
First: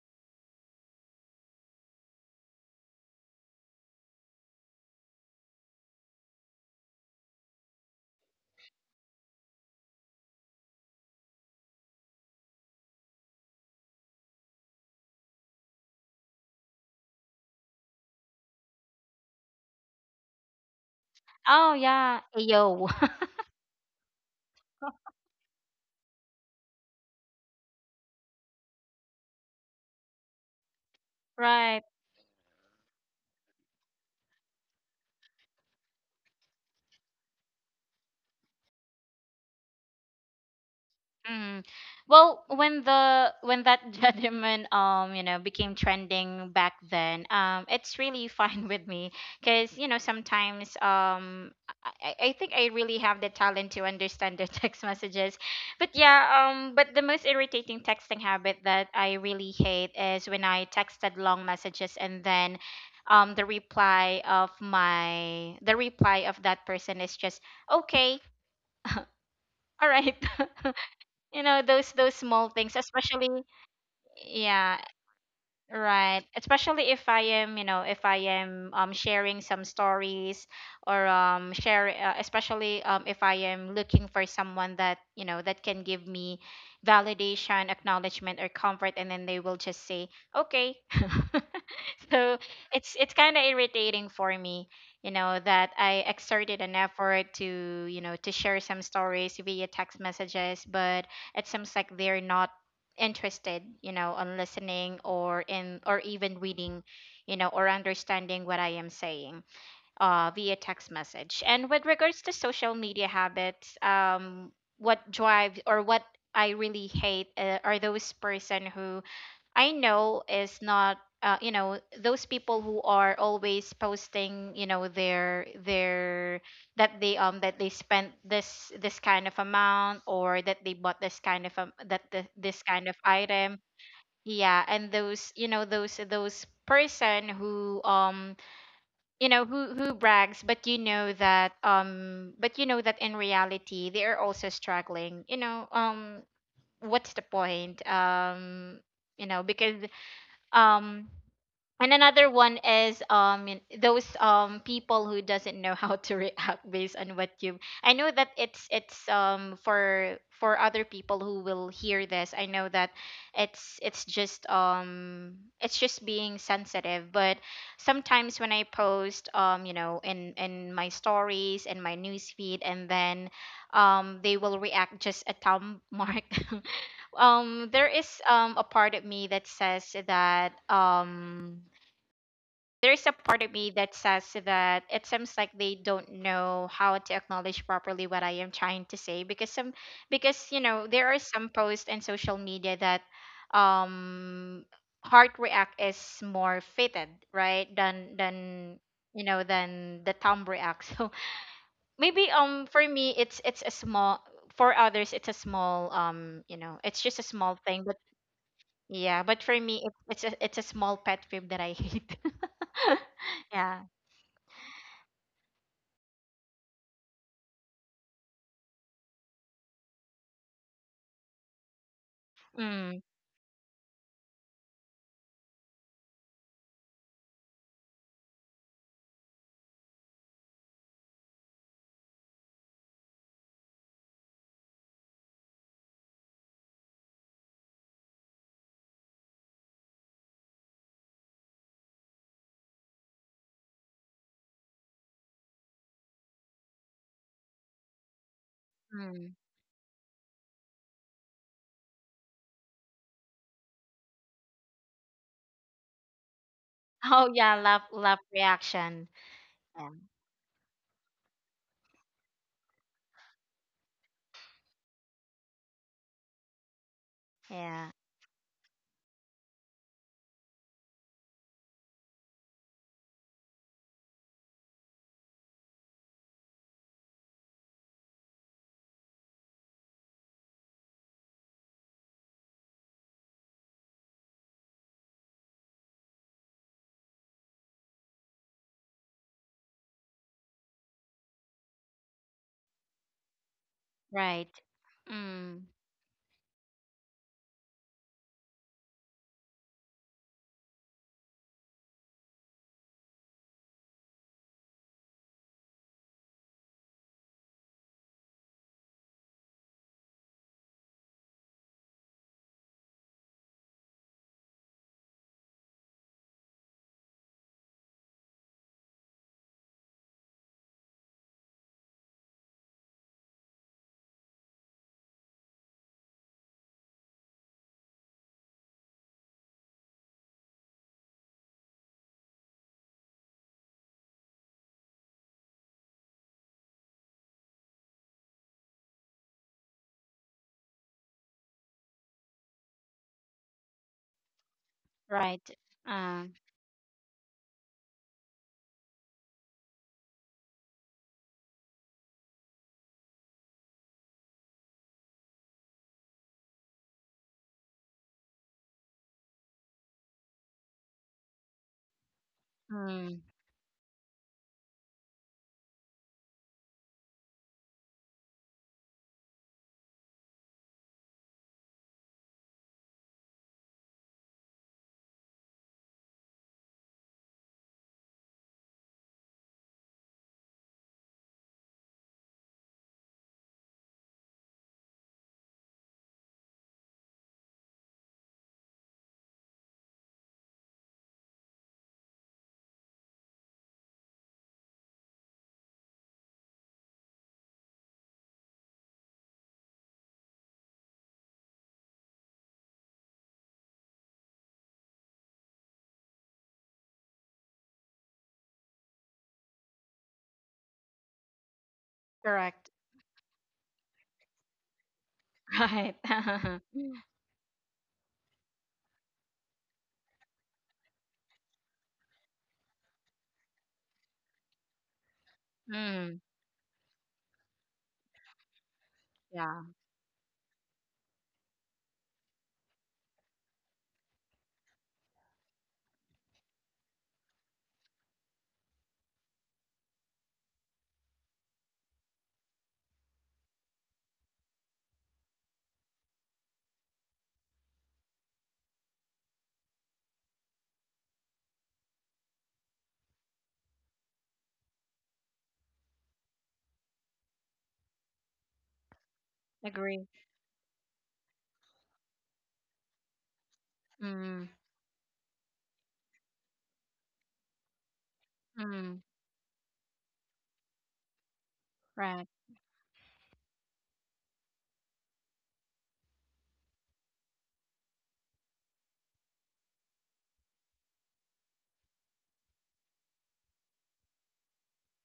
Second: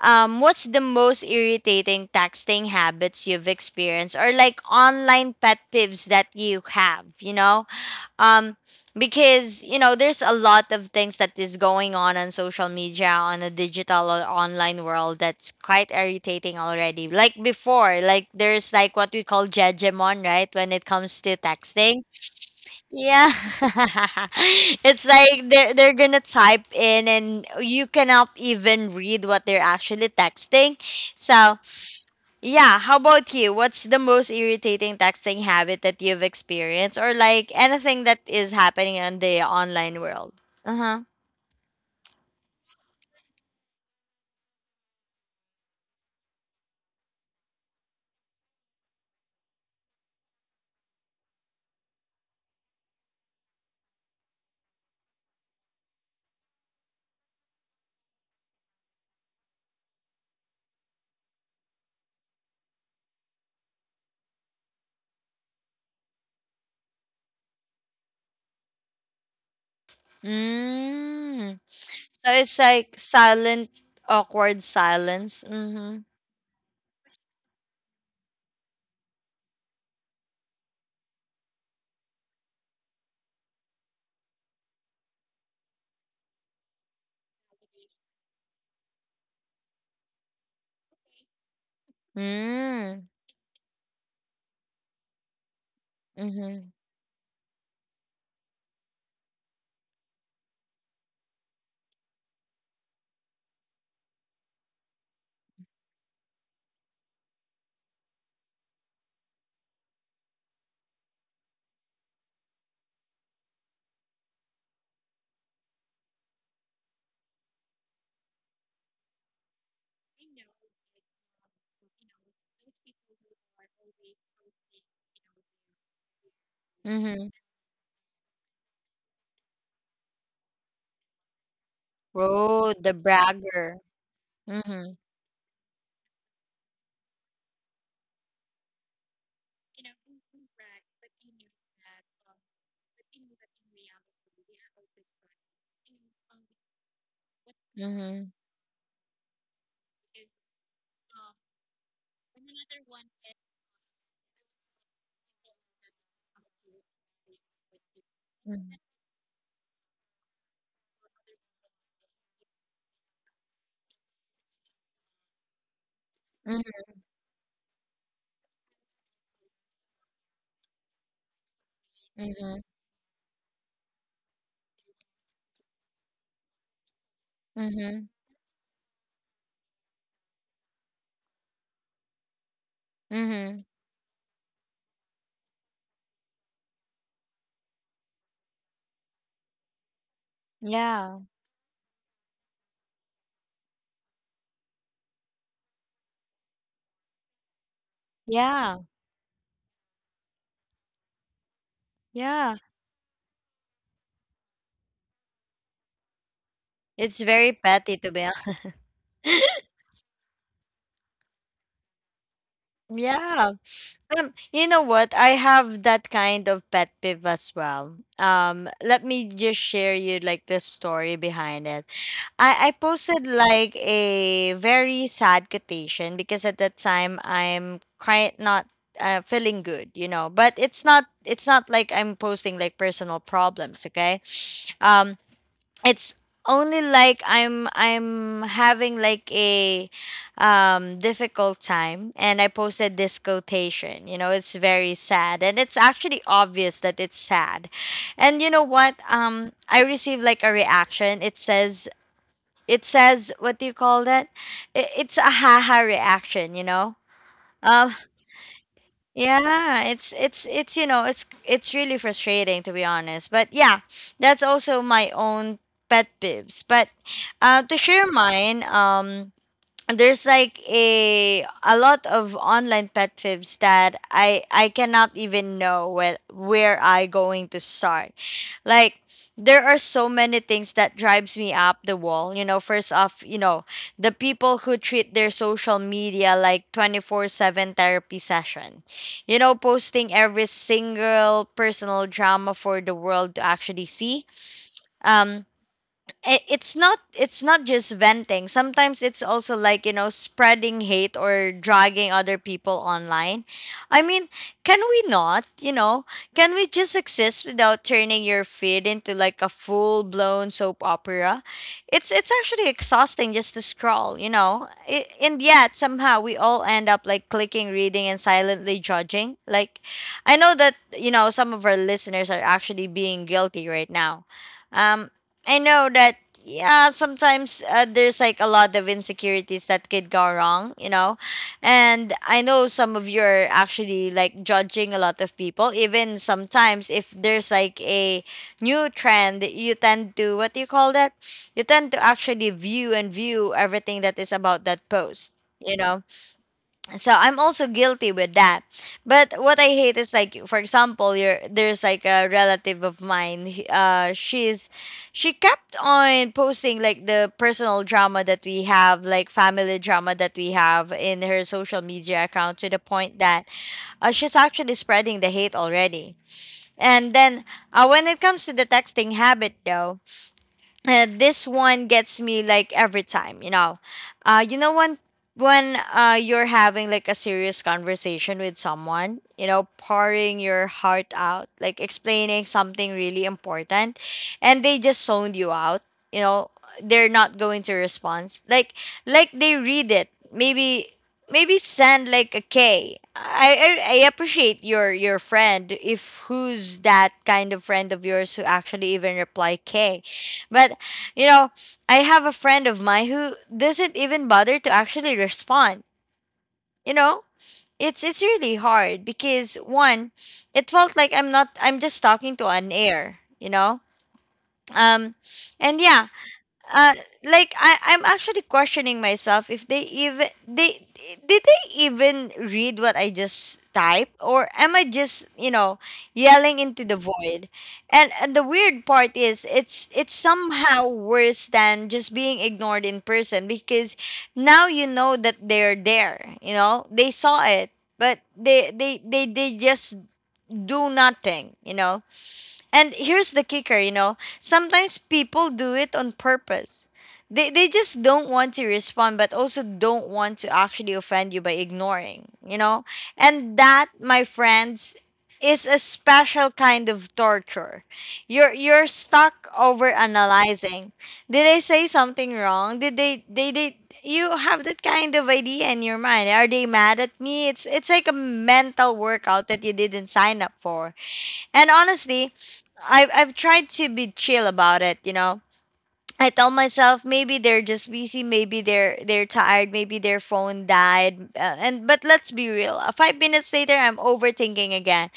Speaker 1: what's the most irritating texting habits you've experienced, or like online pet peeves that you have, um because, there's a lot of things that is going on social media, on a digital or online world, that's quite irritating already. Like before, like there's like, what we call judgment, right, when it comes to
Speaker 2: Oh
Speaker 1: texting.
Speaker 2: yeah. Ayo.
Speaker 1: Yeah. It's like they're gonna type in, and you cannot even read what they're actually texting. So
Speaker 2: Right.
Speaker 1: yeah, how about you? What's the most irritating texting habit that you've experienced or like anything that is happening in the online world? Uh-huh.
Speaker 2: Mm. Well, when the when that gentleman, you know, became trending back then, it's really fine with me, because, you know, sometimes, I think I really have the talent to understand the text messages. But yeah, but the most irritating texting habit that I really hate is when I texted long messages, and then, the reply of my the reply of that person is just okay, all right. You
Speaker 1: Mm.
Speaker 2: know, those
Speaker 1: So
Speaker 2: small
Speaker 1: it's
Speaker 2: things,
Speaker 1: like
Speaker 2: especially
Speaker 1: silent, awkward
Speaker 2: yeah.
Speaker 1: silence. Mm-hmm.
Speaker 2: Right. Especially if I am, you know, if I am sharing some stories, or share especially if I am looking for someone that, you know, that can give me validation, acknowledgement, or comfort, and then they will just say, "Okay." So, it's
Speaker 1: Mm.
Speaker 2: it's kind of irritating for me, you know, that I exerted
Speaker 1: Mm-hmm.
Speaker 2: an effort to, you know, to share some stories via text messages, but it seems like they're not interested, you know, on listening, or in, or even reading, you know, or understanding what I am saying via text message. And with regards to social media habits, what drives, or what I really hate, are those person who I know is not, you know, those people who are always posting, you know, their, that they,
Speaker 1: Mm-hmm.
Speaker 2: that they spent this kind of amount, or that they bought this kind of, that this
Speaker 1: Oh,
Speaker 2: kind of
Speaker 1: the
Speaker 2: item.
Speaker 1: bragger.
Speaker 2: Yeah, and
Speaker 1: Mm-hmm.
Speaker 2: those, you know, those person who, you know, who brags, but you know that, but you know that in reality they are also struggling. You know, what's the point?
Speaker 1: Mm-hmm.
Speaker 2: You know, because, um and another one is, those people who doesn't know how to react based on what you, I know that
Speaker 1: Mm-hmm.
Speaker 2: it's, for other people who will hear this, I know that it's just, it's just being sensitive, but sometimes when I post, you know, in my stories and my
Speaker 1: Mm-hmm.
Speaker 2: newsfeed, and then, they will react just a thumb mark. There
Speaker 1: Mm-hmm.
Speaker 2: is, a part of me that says that, there is a part of
Speaker 1: Mm-hmm.
Speaker 2: me that says that it seems like they don't know how to acknowledge properly what I am trying to say, because some, because you know there are
Speaker 1: Yeah.
Speaker 2: some posts in social media that, um heart react is more fitted, right, than
Speaker 1: Yeah.
Speaker 2: you know, than the thumb react. So maybe,
Speaker 1: Yeah.
Speaker 2: for me it's a small, for others it's a small, you know, it's
Speaker 1: It's
Speaker 2: just a
Speaker 1: very
Speaker 2: small thing.
Speaker 1: petty to be honest.
Speaker 2: Yeah, but for me, it's a small pet peeve that I hate.
Speaker 1: Yeah.
Speaker 2: Yeah.
Speaker 1: You know what? I have that kind of pet peeve as well. Let me just share you like the story behind it. I
Speaker 2: Mm.
Speaker 1: posted like a very sad quotation because at that time I'm quite not feeling good, you know. But it's not like I'm posting like personal problems, okay? Um it's only like I'm having like a difficult time and I posted this quotation, you know, it's very sad and it's actually obvious that it's sad. And you know what,
Speaker 2: Mm.
Speaker 1: I received like a reaction. It says, what do you call that? It's a haha reaction, you know.
Speaker 2: Oh yeah, love
Speaker 1: um
Speaker 2: love reaction.
Speaker 1: yeah,
Speaker 2: Yeah.
Speaker 1: it's it's really frustrating to be honest. But yeah, that's also my own pet peeves. But to
Speaker 2: Yeah.
Speaker 1: share mine, there's like a lot of online pet fibs that I cannot even know where I going to start. Like there are so many things that drives me up the wall. You know, first off, you know, the people who treat their social media like 24/7 therapy session. You know, posting every single personal drama for the world to actually see.
Speaker 2: Right.
Speaker 1: Um
Speaker 2: Mm.
Speaker 1: it's not just venting. Sometimes it's also like, spreading hate or dragging other people online. I mean, can we not, can we just exist without turning your feed into like a full blown soap opera? It's actually exhausting just to scroll, you know I and yet somehow we all end up like clicking, reading and silently judging. Like, I know that, some of our listeners are actually being guilty right now. um I know that. Yeah, sometimes there's like a lot of insecurities that could go wrong, you know. And I know some of you are actually like judging a lot of people. Even sometimes if there's like a new trend, you tend to what do you call that? You tend to actually view and view everything that is about that post.
Speaker 2: Right.
Speaker 1: You know,
Speaker 2: Um.
Speaker 1: so I'm also guilty with that. But what I hate is like, for example, your there's like a relative of mine. She kept on posting like the personal drama that we have, like family drama that we have in her social media account to the point
Speaker 2: Mm.
Speaker 1: that she's actually spreading the hate already. And then when it comes to the texting habit, though, this one gets me like every time. uh you know when when you're having like a serious conversation with someone, pouring your heart out, like explaining something really important, and they just zoned you out. you know they're not going to respond. Like they read it. Maybe send like a k. I appreciate your friend if who's that kind of friend of yours who actually even reply k. But you know, I have a friend of mine who doesn't even bother to actually respond. You know, it's really hard because one, it felt like I'm not, I'm just talking to an
Speaker 2: Correct.
Speaker 1: air, you know? Um and
Speaker 2: Right.
Speaker 1: yeah, uh like I'm actually questioning myself if they even read what I just typed, or am I just,
Speaker 2: Mm.
Speaker 1: yelling into the void. And the weird part is
Speaker 2: Yeah.
Speaker 1: it's somehow worse than just being ignored in person because now you know that they're there, you know they saw it, but they just do nothing. And here's the kicker, you know, sometimes people do it on purpose. They just don't want to respond, but also don't want to actually offend you by ignoring, you know? And that, my friends, is a special kind of torture. You're stuck over
Speaker 2: Agree.
Speaker 1: analyzing. Did I say something wrong? Did they did, you
Speaker 2: Mm.
Speaker 1: have that kind of idea in your mind? Are they mad at me? It's like a mental
Speaker 2: Mm.
Speaker 1: workout that you didn't sign up for. And honestly,
Speaker 2: Right.
Speaker 1: I've tried to be chill about it. I tell myself maybe they're just busy, maybe they're tired, maybe their phone died. And but let's be real. 5 minutes later I'm overthinking again.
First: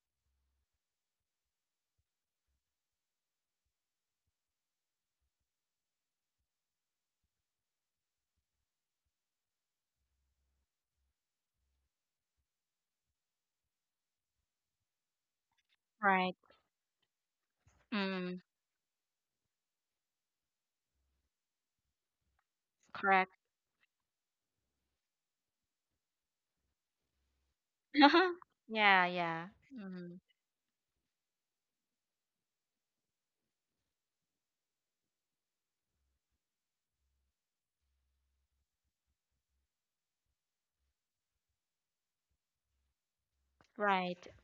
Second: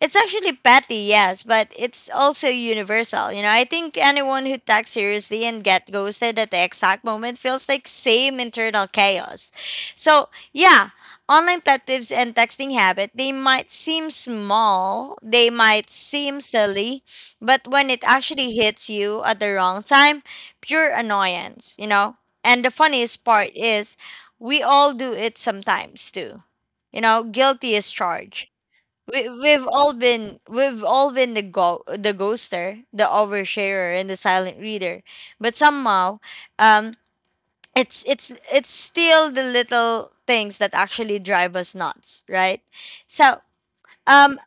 Speaker 1: It's actually petty, yes, but it's also universal. You know, I think anyone who texts seriously and get ghosted at the exact moment feels like same internal chaos. So, yeah, online pet peeves and texting habit, they might seem small, they might
Speaker 2: Right.
Speaker 1: seem silly, but when it
Speaker 2: Mm.
Speaker 1: actually hits you at the wrong time, pure annoyance, you know? And the funniest
Speaker 2: Correct.
Speaker 1: part is we all do it sometimes too. You know, guilty is charged.
Speaker 2: Yeah.
Speaker 1: We,
Speaker 2: Yeah.
Speaker 1: we've all
Speaker 2: Mm.
Speaker 1: been we've all been the the ghoster, the oversharer and the silent reader. But somehow, um it's still the little things that actually drive us nuts, right? So,
Speaker 2: Right.
Speaker 1: um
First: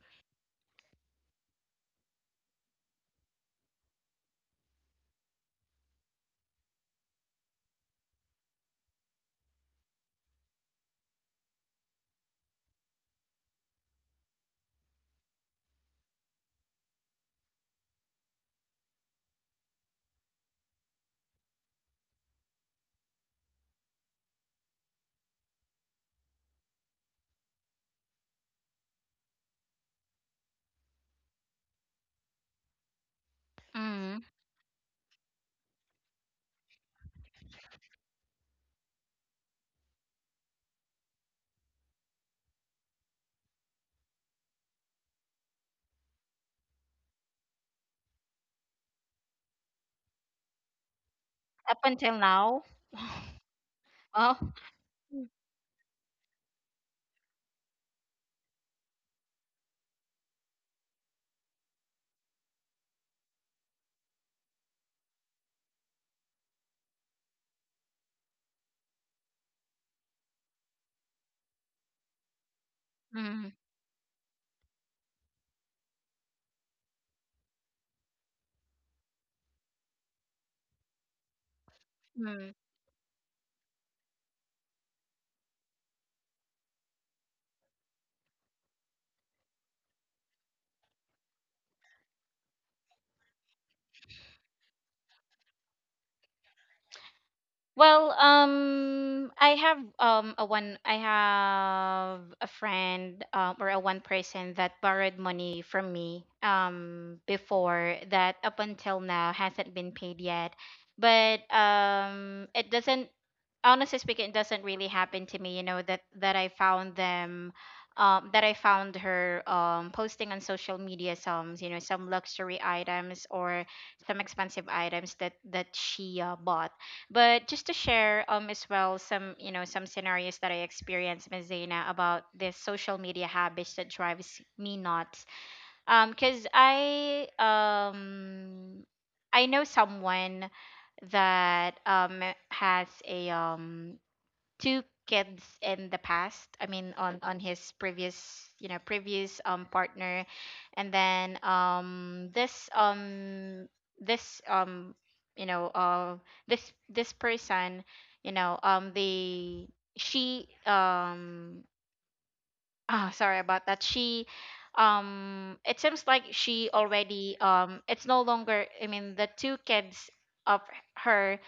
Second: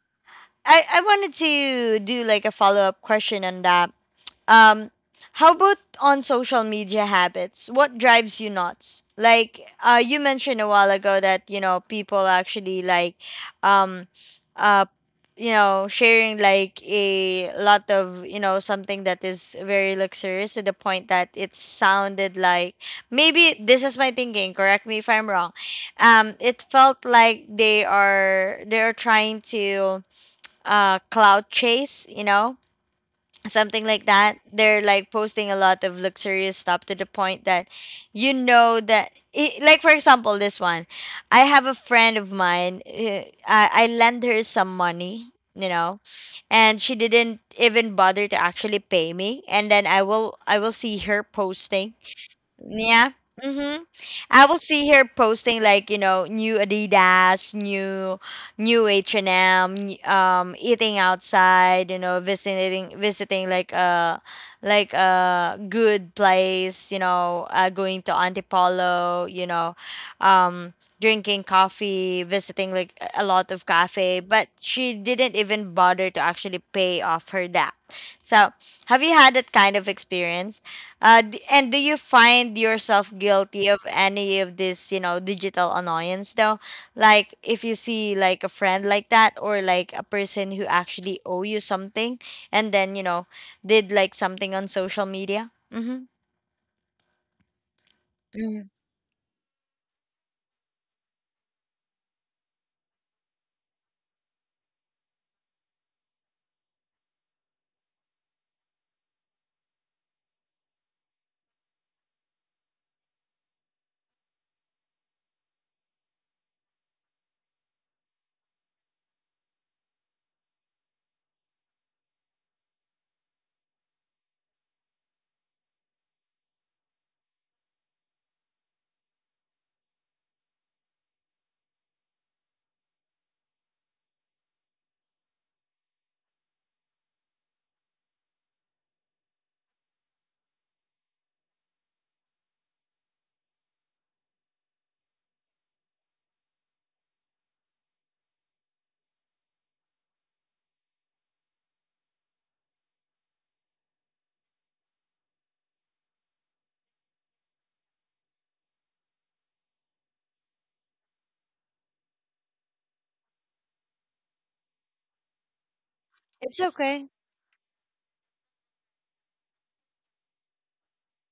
Speaker 1: I wanted to do like a follow-up question on that, um, how about on social media habits? What drives you nuts? Like, you mentioned a while ago that, people actually like, um, uh, sharing like a lot of, something that is very luxurious to the point that it sounded like maybe this is my thinking. Correct me if I'm wrong. It felt like they are trying to cloud chase. You know, something like
Speaker 2: Mm.
Speaker 1: that. They're like posting a lot of luxurious stuff to the point that I like, for example, this one. I have a friend of mine. I lend her some money and she didn't even bother to actually pay me. And then I will see her
Speaker 2: Up
Speaker 1: posting.
Speaker 2: until now.
Speaker 1: Yeah. Mm-hmm. I
Speaker 2: Well.
Speaker 1: will see her posting like, new Adidas, new H&M, eating outside, visiting like a good place, going to Antipolo, um drinking coffee, visiting like a lot
Speaker 2: Mm.
Speaker 1: of cafe, but she didn't even bother to actually pay off her debt. So, have you had that kind of experience? And do you
Speaker 2: Mm.
Speaker 1: find yourself guilty of any of this, digital annoyance though? Like if you see like a friend like that, or like a person who actually owe you something and then, did like something on social media. Mm-hmm.
Speaker 2: Well,
Speaker 1: Hmm.
Speaker 2: I have a friend, or a one person, that borrowed money from me before, that up until now hasn't been paid yet. But it doesn't honestly speaking, it doesn't really happen to me. You know, that I found them. That I found her posting on social media some, you know, some luxury items, or some expensive items that she bought. But just to share, as well, some, you know, some scenarios that I experienced, Miss Zena, about this social media habits that drives me nuts. Cause I know someone that, has a, two kids in the past, I mean on his previous, you know, previous partner. And then, this this you know, this person, you know, they she, Ah, sorry about that. She, it seems like she
Speaker 1: It's okay.
Speaker 2: already, it's no longer, I mean, the two kids of her,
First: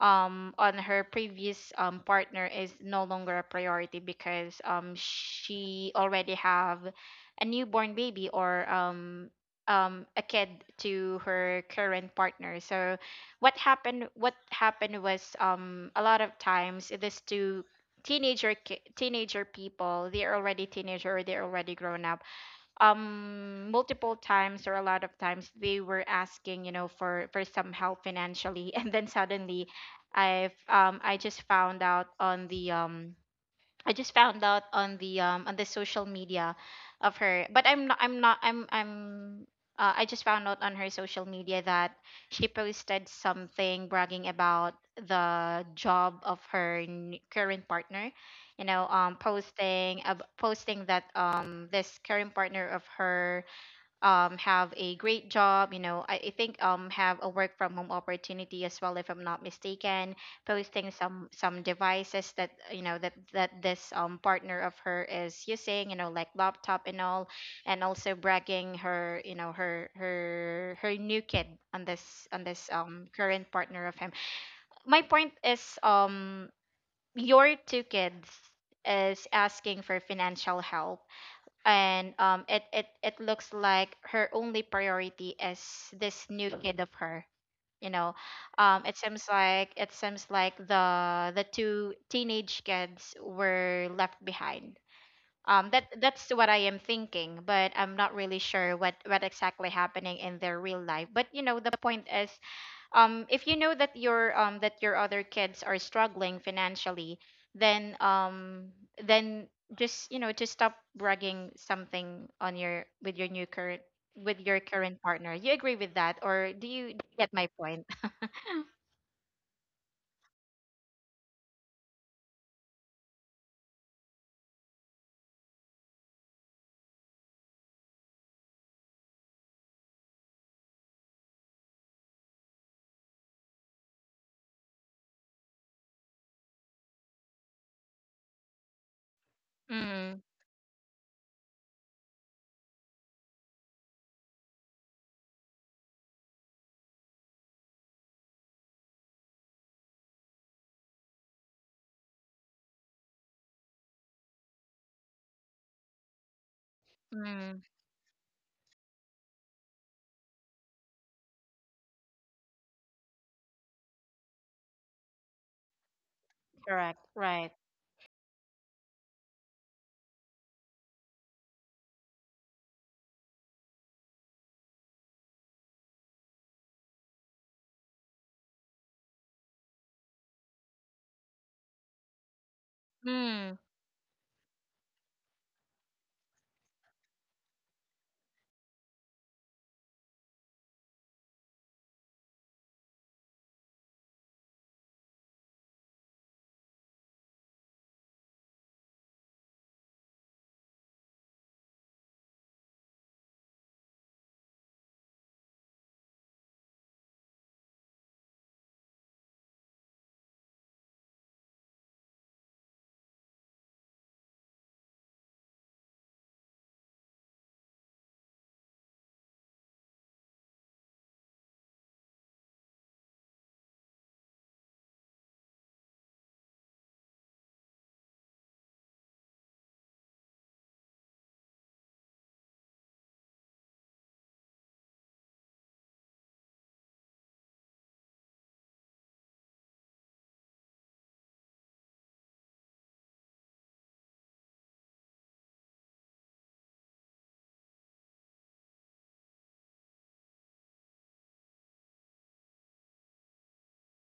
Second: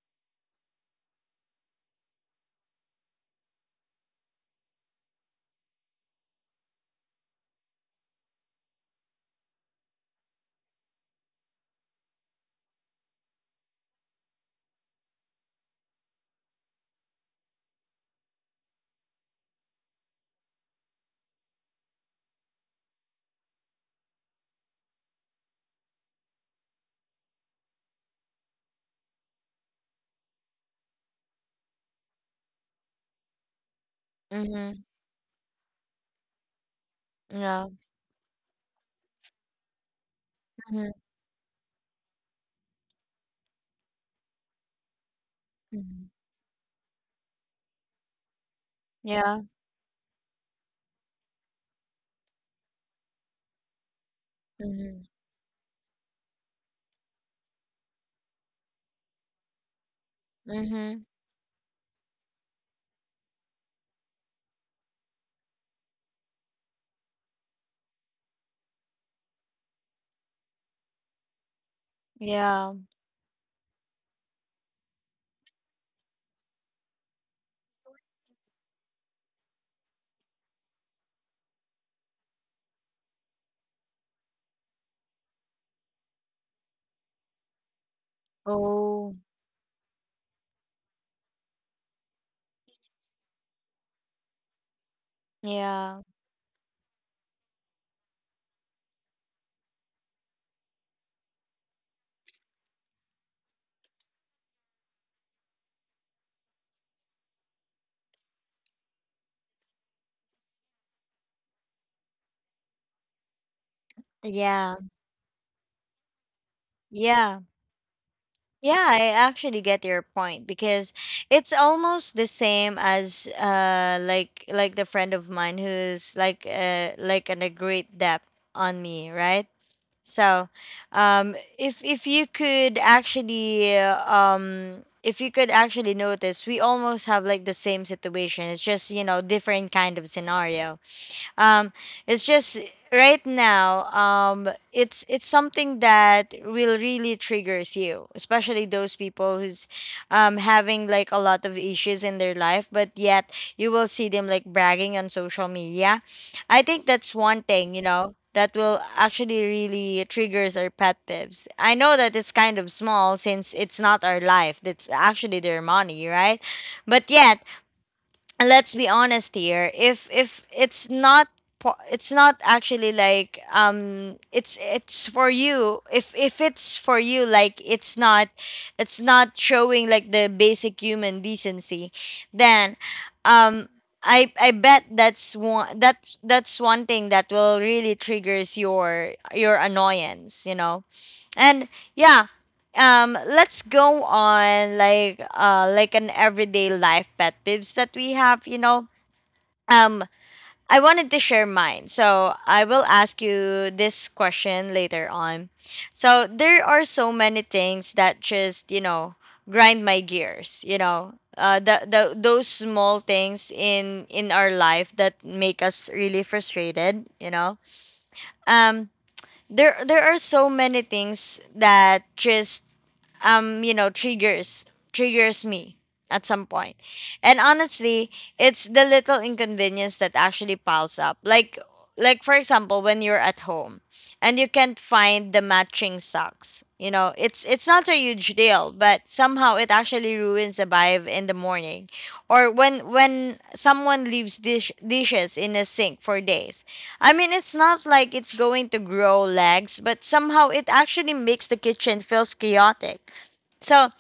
Speaker 2: on her previous, partner is no longer a priority because, she already have a newborn baby or, a kid to her current partner. So what happened was, a lot of times these two teenager people, they're already teenager or they're already grown up. Multiple times or a lot of times they were asking, for some help financially and then suddenly i've um i just found out on the um I just found out
Speaker 1: Mm-hmm.
Speaker 2: on the social media of her, but
Speaker 1: Yeah.
Speaker 2: I'm not. I just found out on her
Speaker 1: Mm-hmm.
Speaker 2: social media that she posted something bragging about the
Speaker 1: Mm-hmm.
Speaker 2: job of her current partner,
Speaker 1: Yeah.
Speaker 2: posting, posting that this current partner of her, have a
Speaker 1: Mm-hmm.
Speaker 2: great job. I think, have a work from home opportunity as well, if I'm not mistaken. Posting
Speaker 1: Mm-hmm.
Speaker 2: some devices that, that this, partner of her is using. You know, like laptop and all, and also bragging her you know her her her new kid on this,
Speaker 1: Yeah.
Speaker 2: current partner of him. My point is, your two kids is asking for financial help, and it looks like her only priority is this new kid of her. you know it
Speaker 1: Oh,
Speaker 2: seems like, the two teenage kids were left behind. That,
Speaker 1: yeah.
Speaker 2: that's what I am thinking, but I'm not really sure what exactly happening in their real life. But you know, the point is, if you know that your, other kids are struggling financially, then then just just stop bragging something on your— with your
Speaker 1: Yeah.
Speaker 2: current partner. You agree with that, or do you get
Speaker 1: Yeah.
Speaker 2: my point?
Speaker 1: Yeah, I actually get your point because it's almost the same as like the friend of mine who's like an a great debt on me, right? So, if you could actually if you could actually notice, we almost have like the same situation. It's just, you know, different kind of
Speaker 2: Mm.
Speaker 1: scenario. Um, it's just right now. It's something that will really triggers you, especially those people who's having like a lot of issues in their life, but yet you will see them like bragging on social media. I think that's one
Speaker 2: Mm.
Speaker 1: thing, that will actually really triggers our pet peeves. I know that it's kind of small since it's not our life. That's actually their money, right?
Speaker 2: Correct,
Speaker 1: But yet
Speaker 2: right.
Speaker 1: let's be honest here, if it's not, it's not actually like, it's for you, if it's for you, like it's not showing like the basic human decency, then,
Speaker 2: Mm.
Speaker 1: um I bet that's one thing that will really triggers your annoyance. And yeah, let's go on like an everyday life pet peeves that we have. um I wanted to share mine so I will ask you this question later on. So there are so many things that just, grind my gears. The those small things in our life that make us really frustrated. um there are so many things that just, um you know triggers triggers me at some point. And honestly, it's the little inconvenience that actually piles up, like for example when you're at home and you can't find the matching socks. It's not a huge deal, but somehow it actually ruins the vibe in the morning. Or when someone leaves dishes in a sink for days. I mean, it's not like it's going to grow legs, but somehow it actually makes the kitchen feels chaotic. So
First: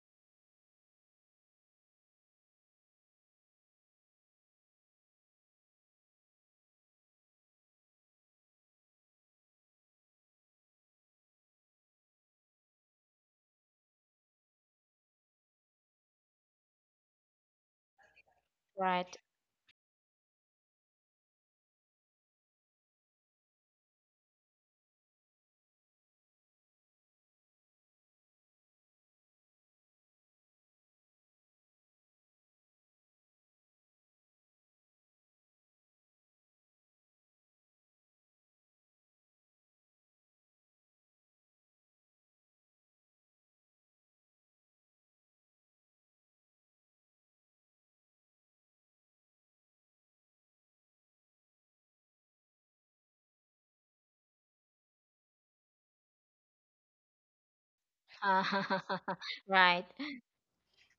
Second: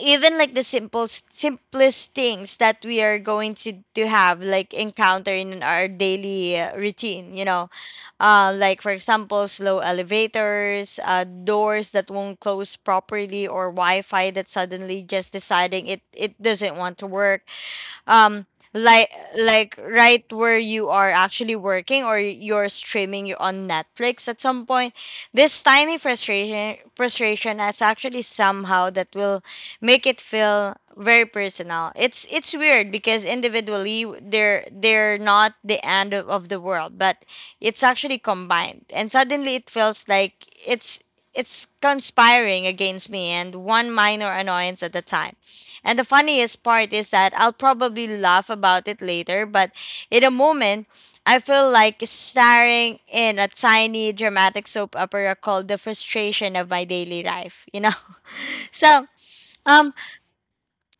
Speaker 1: even like the simple simplest things that we are going to have like encounter in our daily routine, like for example, slow elevators, doors that won't close properly, or Wi-Fi that suddenly just deciding it doesn't want to work. um like
Speaker 2: Right.
Speaker 1: right where you are actually working or you're streaming you on Netflix at some point, this tiny frustration is actually somehow that will make it feel very personal. It's weird because individually they're not the end of the world, but it's actually combined and suddenly it feels like it's conspiring against me, and one minor annoyance at a time. And the funniest part is that I'll probably laugh about it later, but in a moment, I feel like staring in a tiny dramatic soap opera called The Frustration of My Daily Life, you know? So,
Speaker 2: Right.
Speaker 1: um,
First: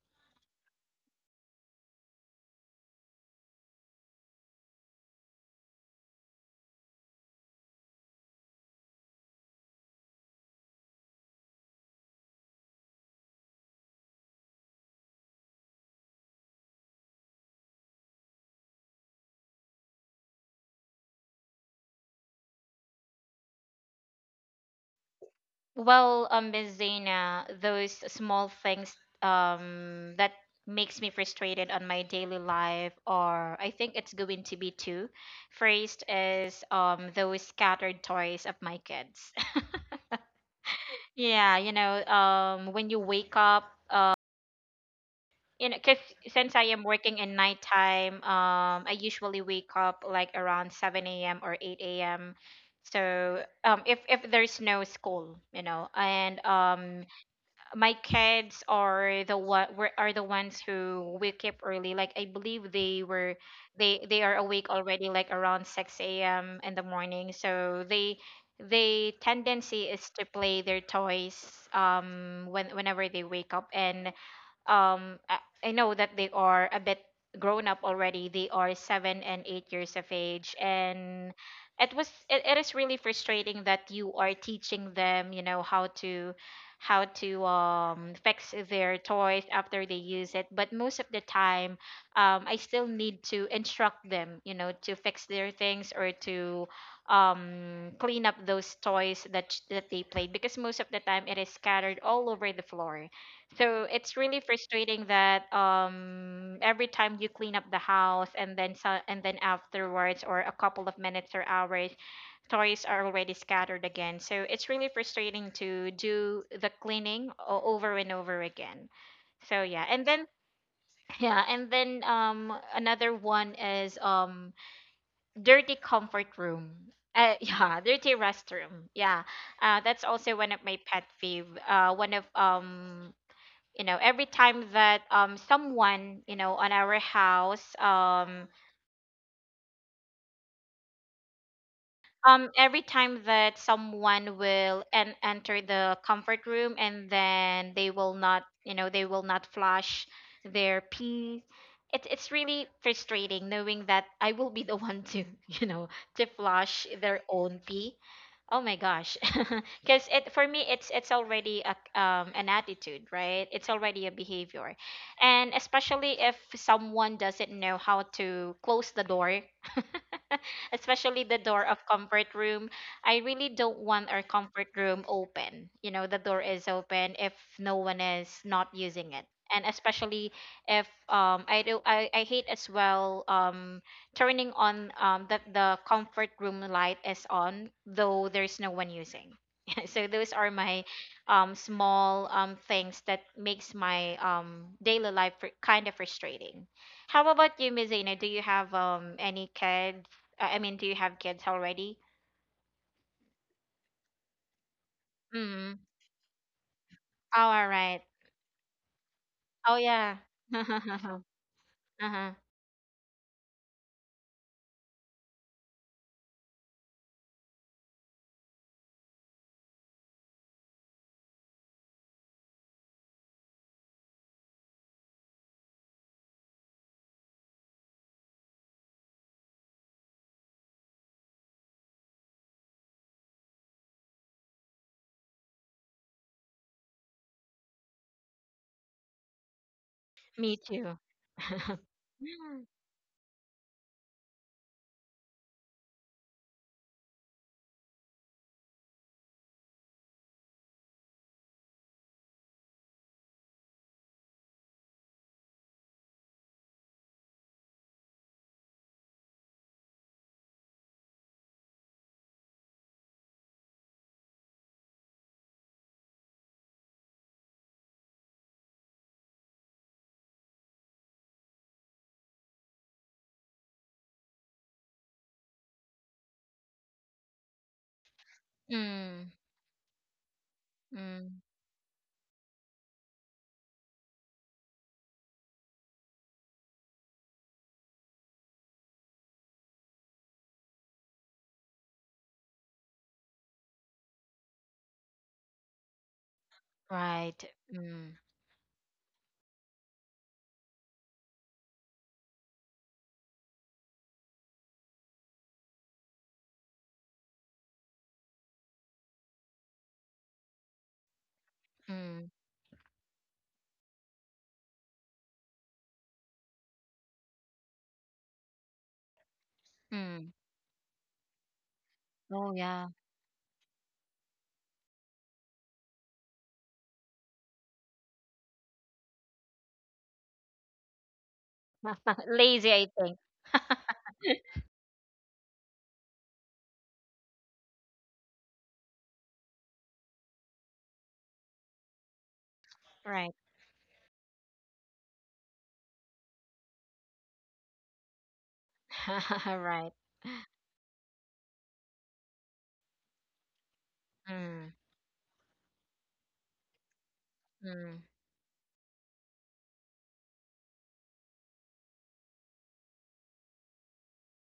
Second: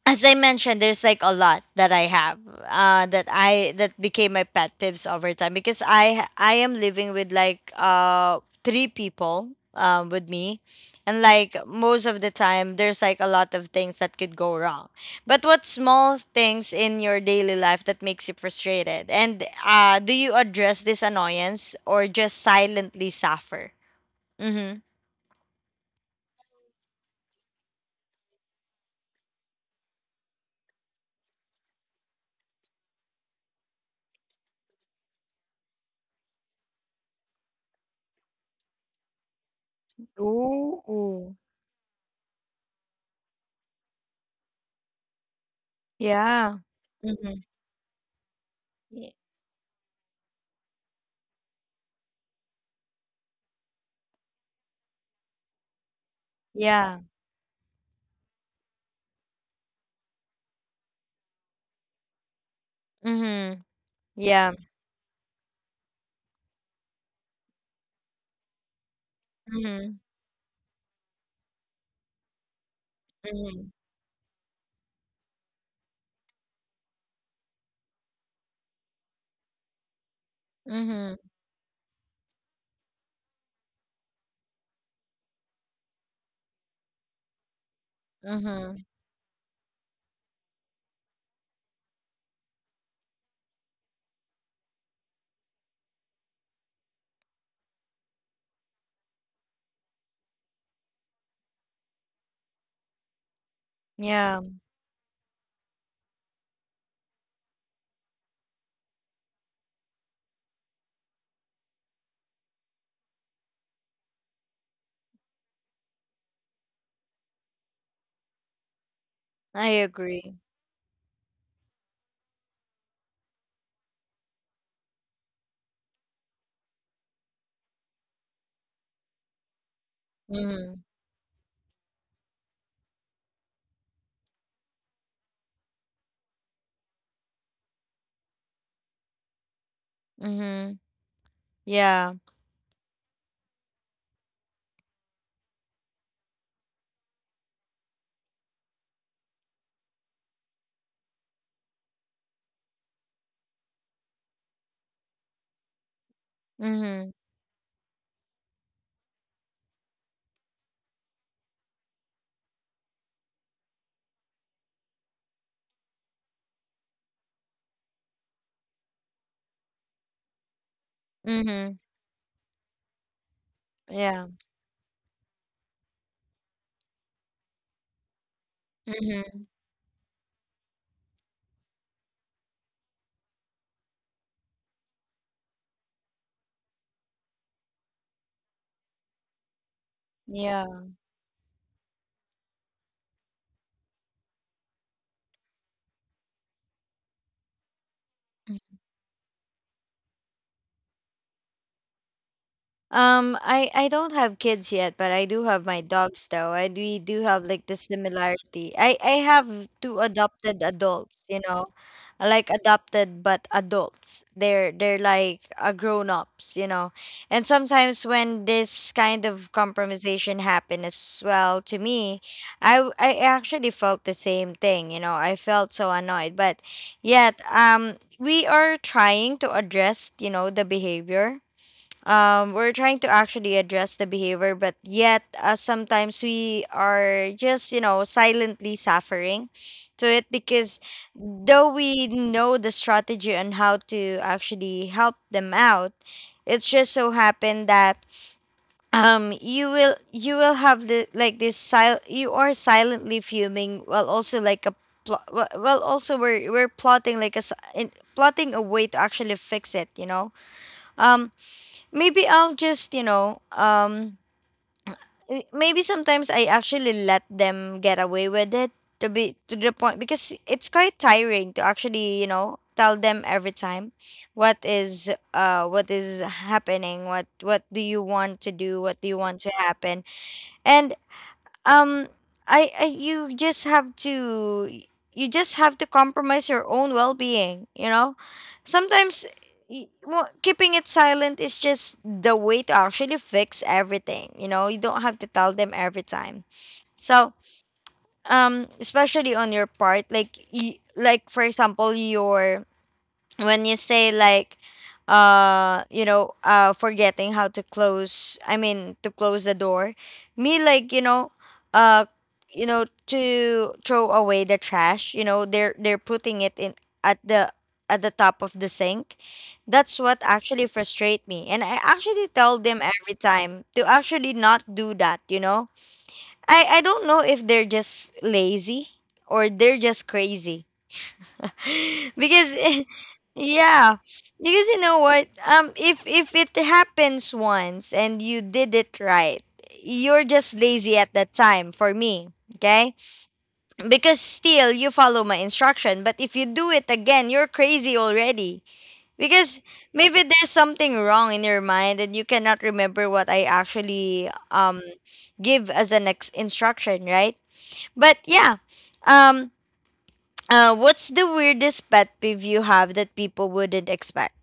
Speaker 1: as I mentioned, there's like a lot that I have that became my pet peeves over time because I am living with like three people with me, and like most of the time there's like a lot of things that could go wrong. But what small things in your daily life that makes you frustrated, and do you address this annoyance or just silently suffer? Mm-hmm.
Speaker 2: Well, Miss Zena, those small things that makes me frustrated on my daily life, or I think it's going to be two. First is, those scattered toys of my kids.
Speaker 1: Ooh,
Speaker 2: Yeah, you know, when you wake up, you know, 'cause since
Speaker 1: yeah.
Speaker 2: I am working in
Speaker 1: Mm-hmm.
Speaker 2: nighttime, I usually wake up like around 7 a.m. or 8 a.m. So, if there's no school, you know, and
Speaker 1: Yeah.
Speaker 2: my kids are the ones who wake up early. Like I believe they were
Speaker 1: Mm-hmm.
Speaker 2: they are
Speaker 1: Yeah.
Speaker 2: awake already, like around 6 a.m. in the morning. So they tendency
Speaker 1: Mhm.
Speaker 2: is to play their toys whenever they wake up.
Speaker 1: Mhm.
Speaker 2: And um I, I know that they are a bit grown up already. They are 7 and 8 years of age,
Speaker 1: Mhm.
Speaker 2: and it is really frustrating that you are teaching them, how to fix
Speaker 1: Mhm.
Speaker 2: their toys after they use it. But most of the time, I still need to instruct them, to fix their things or to, clean up those toys that they played, because most of the time it is scattered all over the floor. So it's really
Speaker 1: Yeah.
Speaker 2: frustrating that, every time you clean up the house, and then— and then afterwards or a couple of minutes or hours, toys are already scattered again. So it's really frustrating to do the cleaning over and over again. So
Speaker 1: I
Speaker 2: yeah, and then
Speaker 1: agree.
Speaker 2: yeah. And then, another one is, dirty comfort room. Yeah, dirty restroom. Yeah, that's also one of my
Speaker 1: Mhm.
Speaker 2: pet peeve. One of you know, every time that, someone, on our house,
Speaker 1: Mhm. Yeah.
Speaker 2: every time that someone will enter the comfort room, and then they will not flush their pee. It's really frustrating knowing that I will be the one to to flush
Speaker 1: Mhm.
Speaker 2: their own pee. Oh my gosh. Because, it for me, it's already a an attitude, right? It's already a behavior. And especially if someone doesn't know how to close the door, especially the door of
Speaker 1: Mhm.
Speaker 2: comfort room. I really don't want our
Speaker 1: Yeah.
Speaker 2: comfort room open, you know, the door is open if no one is not using it.
Speaker 1: Mhm.
Speaker 2: And especially if, I hate as well, turning on, that the comfort room light is on though there's no one using. So those are
Speaker 1: Yeah.
Speaker 2: my, small, things that makes my, daily life kind of frustrating. How about you, Mizina? Do you have, any kids— I mean, do you have kids already?
Speaker 1: I don't have kids yet, but I do have
Speaker 2: Mm.
Speaker 1: my dogs though. I do we do
Speaker 2: Oh,
Speaker 1: have
Speaker 2: all
Speaker 1: like the
Speaker 2: right.
Speaker 1: similarity. I have
Speaker 2: Oh,
Speaker 1: two
Speaker 2: yeah.
Speaker 1: adopted
Speaker 2: Uh-huh.
Speaker 1: adults, you know, like adopted but adults. They're like grown ups, you know. And sometimes when this kind of compromisation happened as well to me, I actually felt the same thing, you know. I felt so annoyed, but yet we are trying to address, you know, the behavior. We're trying to actually address the behavior, but yet sometimes we are just, you know, silently suffering to it
Speaker 2: Me
Speaker 1: because
Speaker 2: too.
Speaker 1: though we know the strategy on how to actually help them out, it's just so happened that you will have the like this sil you are silently fuming while also like a pl- well also we're plotting like a plotting a way to actually fix it, you know. Um, Maybe I'll just, you know, maybe sometimes I actually let them get away with it, to be to the point because it's quite tiring to actually, you know, tell them every time what is happening, what do you want to do, what do you
Speaker 2: Mm.
Speaker 1: want to happen. And
Speaker 2: Mm.
Speaker 1: um I you just have to you just have to compromise your own well-being, you know, sometimes. Well, keeping it silent is just the way to actually fix everything, you know. You don't have to tell them every time. So
Speaker 2: Right. Mm.
Speaker 1: especially on your part, like like for example your, when you say like you know forgetting how to close, I mean to close the door. Me, like, you know, uh
Speaker 2: Mm.
Speaker 1: you know, to throw away the trash, you know, they're putting it in at the top of the sink. That's what
Speaker 2: Mm.
Speaker 1: actually frustrate me, and I actually
Speaker 2: Oh,
Speaker 1: tell them
Speaker 2: yeah.
Speaker 1: every time to actually not do that, you know. I don't know if they're just lazy or they're just crazy. Because
Speaker 2: Lazy, I think.
Speaker 1: yeah, because you know what, if it happens once and you did it right, you're just lazy at that time for me. Okay.
Speaker 2: Right.
Speaker 1: Because still you follow my instruction, but if you do it again, you're crazy already. Because
Speaker 2: Right.
Speaker 1: maybe there's something wrong in your mind and you cannot remember what I actually
Speaker 2: Mm.
Speaker 1: give as an instruction, right?
Speaker 2: Mm.
Speaker 1: But yeah. um what's the weirdest pet peeve you have that people wouldn't expect?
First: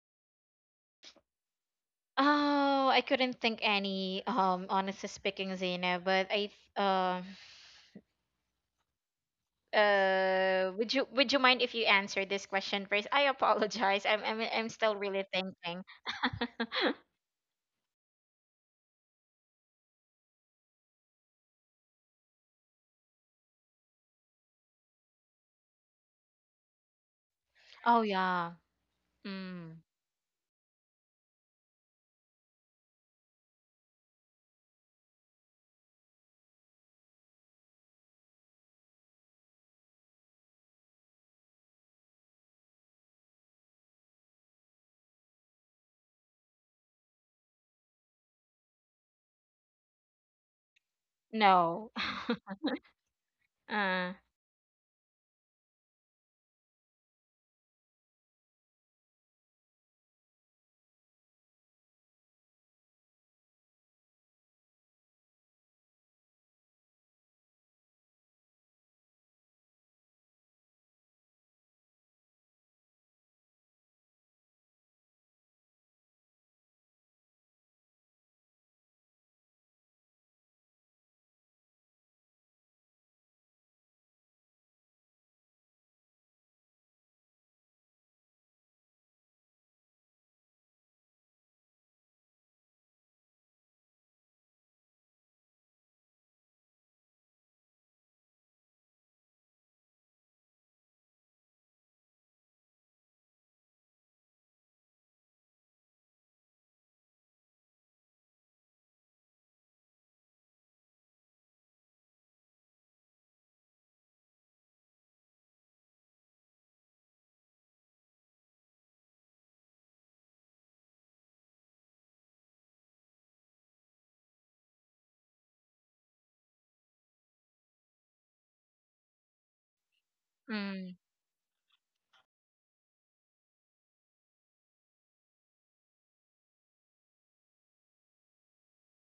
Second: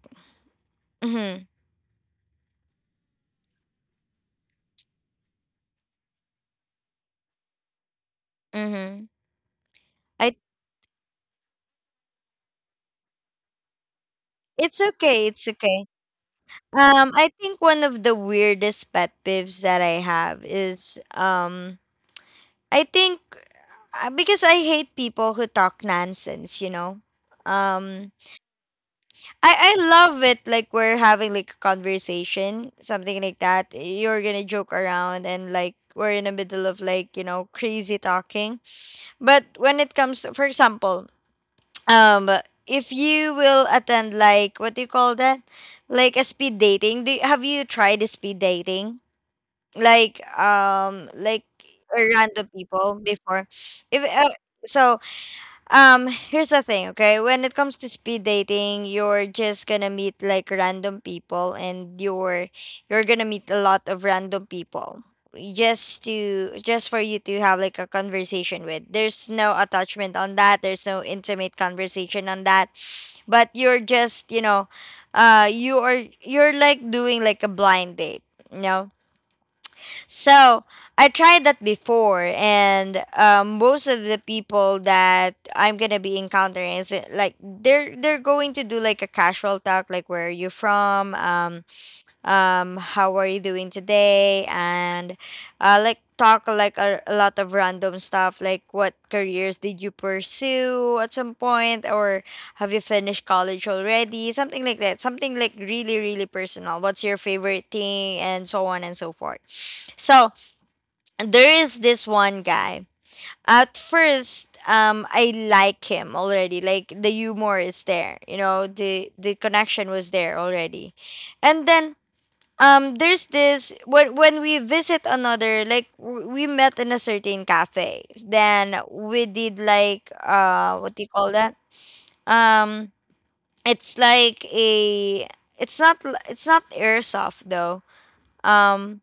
Speaker 1: Mm-hmm.
Speaker 2: Oh, I couldn't think any, honestly speaking, Zena, but th- um,
Speaker 1: Mm-hmm. I
Speaker 2: Would you mind if you answer this question first? I apologize. I'm
Speaker 1: it's
Speaker 2: still really
Speaker 1: okay, it's
Speaker 2: thinking.
Speaker 1: okay. I think one of the weirdest pet peeves that I have is I think because I hate people who talk nonsense, you know.
Speaker 2: Oh
Speaker 1: Um
Speaker 2: yeah.
Speaker 1: I
Speaker 2: Mm.
Speaker 1: love it, like we're having like a conversation, something like that. You're going to joke around and like we're in the middle of like, you know, crazy talking. But when it comes to, for example, um if you will attend like what do you call that, like a speed dating, do you, have you tried a speed dating, like
Speaker 2: No.
Speaker 1: a random people before? If
Speaker 2: Uh.
Speaker 1: so here's the thing, okay? When it comes to speed dating, you're just gonna meet like random people, and you're gonna meet a lot of random people, just to just for you to have like a conversation with. There's no attachment on that, there's no intimate conversation on that. But you're just, you know, you're like doing like a blind date. No, so I tried that before, and most of the people that I'm gonna be encountering is like they're going to do like a casual talk, like where are you from, how are you doing today, and like talk like a lot of random stuff, like what careers did you pursue at some point, or have you finished college already, something like that, something like really really personal. What's your favorite thing, and so on and so forth. So there is this one guy. At first, I like him already. Like the humor is there, you know, the connection was there already, and then there's this when we visit another like we met in a certain cafe. Then we did like
Speaker 2: Mm.
Speaker 1: what do you call that? Um, it's like a it's not it's not airsoft though. Um,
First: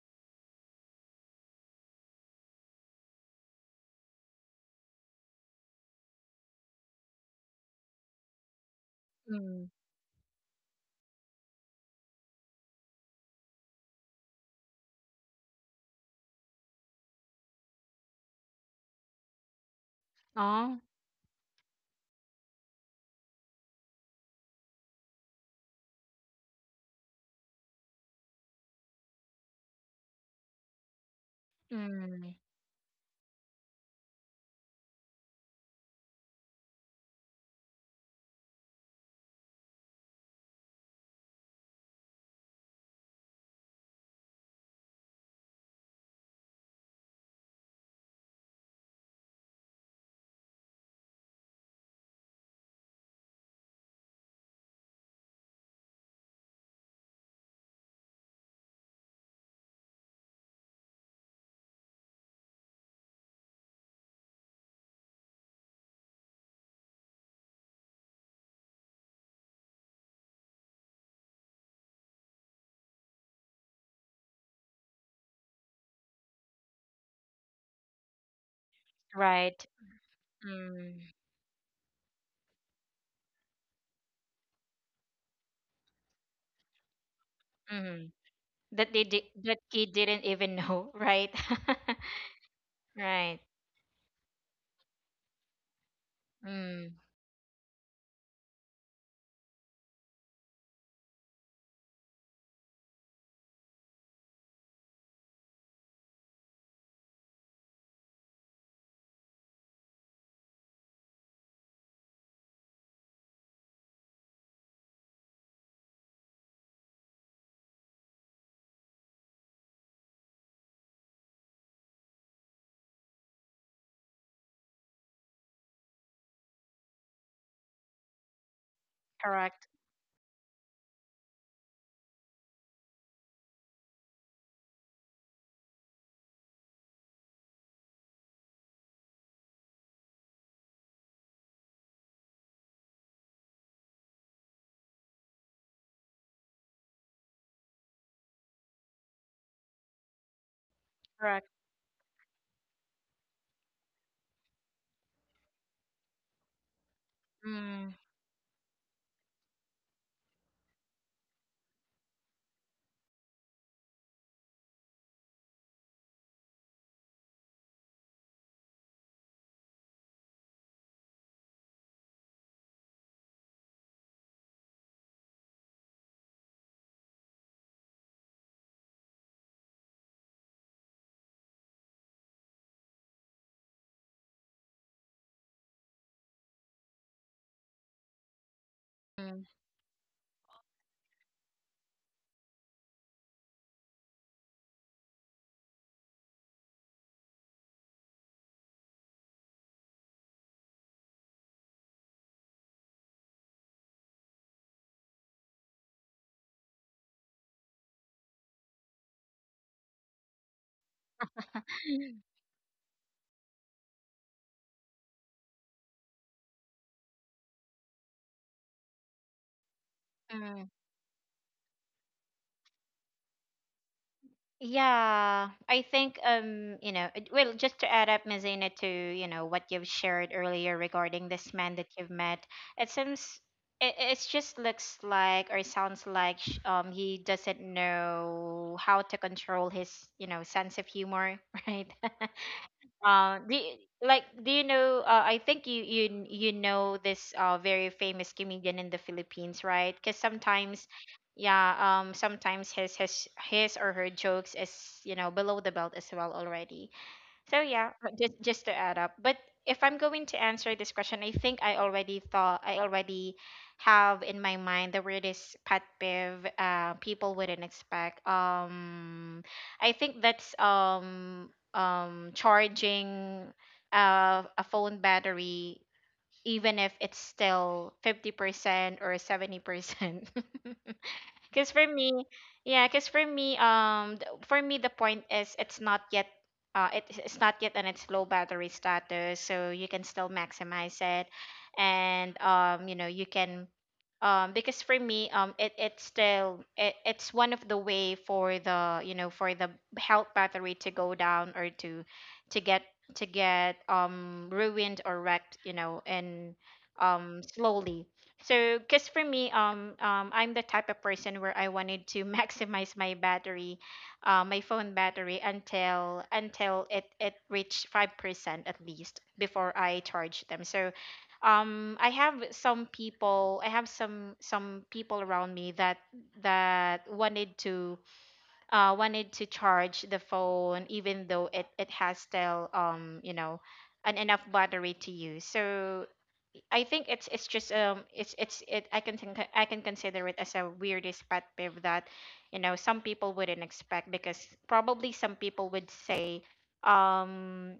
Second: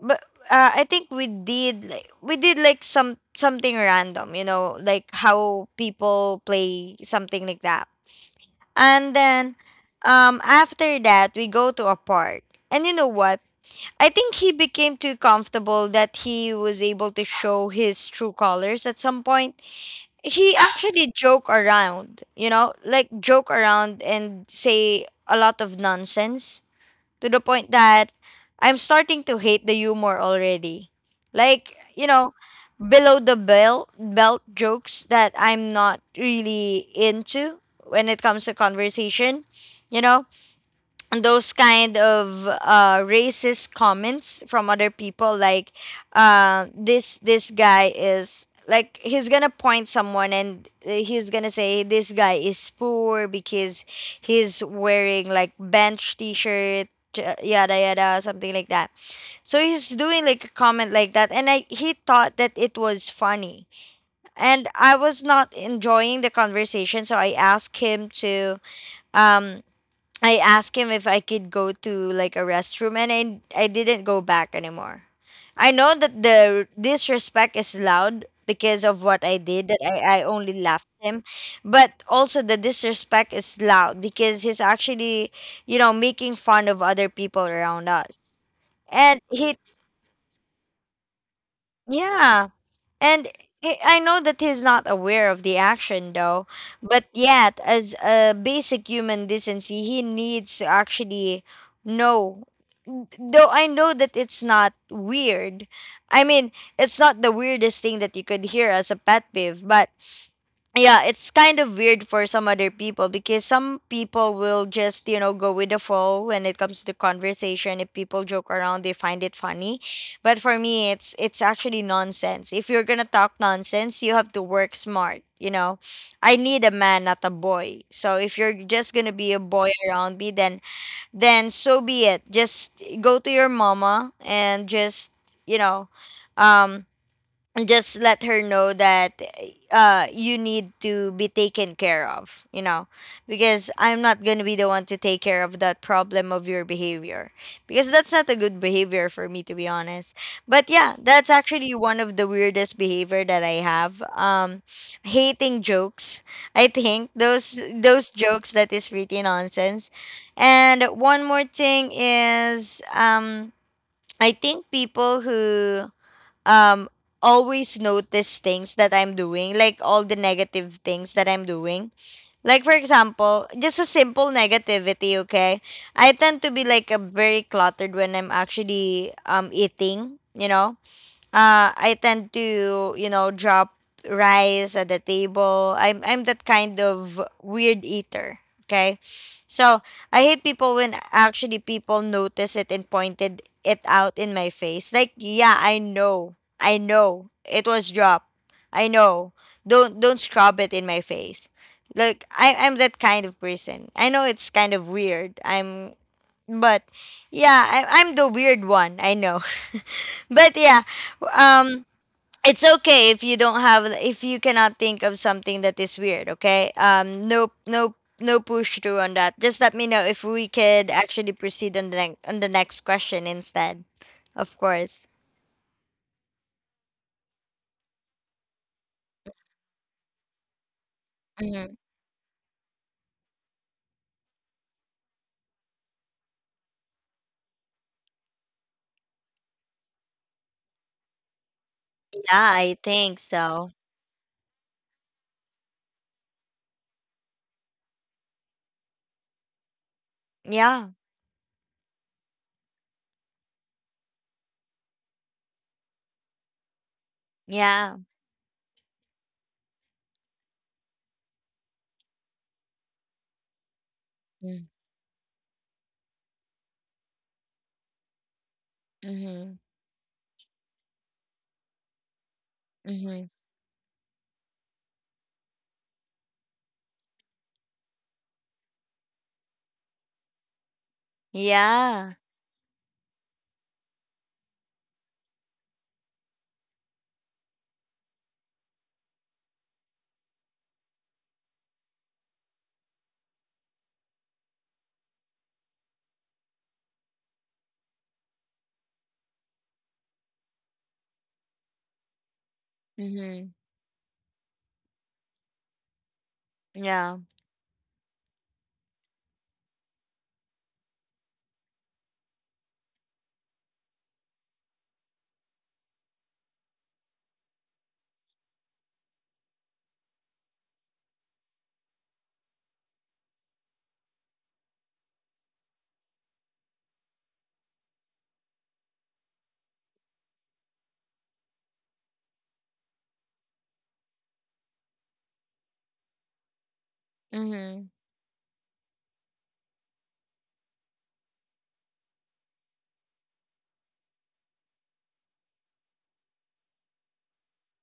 Speaker 1: but I think we did like some something random, you know, like how people play something like that. And then
Speaker 2: Mm.
Speaker 1: after that we go to a park. And you know what? I think he became too comfortable that he was able to show his true colors at some point. He
Speaker 2: Oh.
Speaker 1: actually joke around, you know, like joke around and say a lot of nonsense to the point that I'm starting to hate the humor already. Like, you know,
Speaker 2: Mm.
Speaker 1: below the belt jokes that I'm not really into when it comes to conversation, you know? Those kind of racist comments from other people, like this guy is like he's gonna point someone, and he's gonna say this guy is poor because he's wearing like bench t-shirt, yada yada something like that. So he's doing like a comment like that, and he thought that it was funny, and I was not enjoying the conversation, so I asked him to um I asked him if I could go to like a restroom, and I didn't go back anymore. I know that the disrespect is loud because of what I
Speaker 2: Right.
Speaker 1: did, that I only laughed
Speaker 2: Mm.
Speaker 1: him. But also the disrespect is loud because he's actually, you know, making fun of other people around
Speaker 2: Mm.
Speaker 1: us.
Speaker 2: That they
Speaker 1: And
Speaker 2: did.
Speaker 1: he
Speaker 2: That kid didn't even know. Right.
Speaker 1: yeah. And
Speaker 2: Right.
Speaker 1: I know that he's not aware of the action though,
Speaker 2: Mm.
Speaker 1: but yet, as a basic human decency, he needs to actually know. Though I know that it's not weird. I mean, it's not the weirdest thing that you could hear as a pet peeve, but yeah, it's kind of weird for some other people because some people will just, you know, go with the flow when it comes to conversation. If people joke around, they find it funny, but for me, it's actually nonsense. If you're gonna talk nonsense, you have to work smart. You know, I need a man, not a boy. So if you're just gonna be a
Speaker 2: Correct.
Speaker 1: boy around me, then so be it. Just go to your mama and just you know, um, just let her know that you need to be taken care of, you know. Because I'm not going to be the one to take care of that problem of your behavior, because that's not a good behavior, for me to be honest. But yeah, that's
Speaker 2: Correct.
Speaker 1: actually one of the weirdest behavior that I have, hating jokes. I think
Speaker 2: Mm.
Speaker 1: those jokes that is really nonsense. And one more thing is I think people who um always notice things that I'm doing, like all the negative things that I'm doing. Like for example, just a simple negativity, okay? I tend to be like a very cluttered when I'm actually eating, you know? I tend to, you know, drop rice at the table. I'm that kind of weird eater. Okay.
Speaker 2: Mm.
Speaker 1: So I hate people when actually people notice it and pointed it out in my face. Like, yeah, I know. I know. It was dropped. I know. Don't scrub it in my face. Like I'm that kind of person. I know it's kind of weird. I'm but yeah I'm the weird one, I know. But yeah, um it's okay if you don't have, if you cannot think of something that is weird. Okay, no no no push through on that. Just let me know if we could actually proceed on the next question instead. Of course.
Speaker 2: Yeah, I think, well, just to add up, Mazina, to, you know, what you've shared earlier regarding this
Speaker 1: Mm-hmm.
Speaker 2: man that you've met, it seems, it just looks like or sounds like, he doesn't know how to control his, sense of humor, right?
Speaker 1: Yeah, I think
Speaker 2: Uh, do
Speaker 1: so.
Speaker 2: you, like, do you know? I think you know this, very famous comedian in the Philippines, right? Because
Speaker 1: Yeah.
Speaker 2: sometimes, yeah, sometimes his or her jokes is, below the belt as well already. So yeah,
Speaker 1: Yeah.
Speaker 2: just to add up. But if I'm going to answer this question, I think I already have in my
Speaker 1: Mm-hmm.
Speaker 2: mind the weirdest pet peeve people wouldn't expect. I think that's,
Speaker 1: Mm-hmm.
Speaker 2: charging, a phone battery even if it's still 50% or 70%. Because for
Speaker 1: Yeah.
Speaker 2: me, yeah, because for me, For me the point is it's not yet, it's not yet on its low battery status, so you can still maximize it, and, because for me, it it's still it, it's one of the way for the you know for the health battery to go down or to get to
Speaker 1: Mm-hmm.
Speaker 2: get ruined or wrecked, you know, and
Speaker 1: Yeah.
Speaker 2: slowly so, because for me, I'm the type of person where I wanted to maximize my battery, my phone battery until it reached 5% at least before I charge them. So, I have some people— I have some people around me that wanted to, wanted to charge the phone even though it has still, an enough battery to use. So I think it's, just,
Speaker 1: Mm-hmm.
Speaker 2: it's it I can consider it as a weirdest pet peeve that, some people wouldn't expect, because probably some people would say, um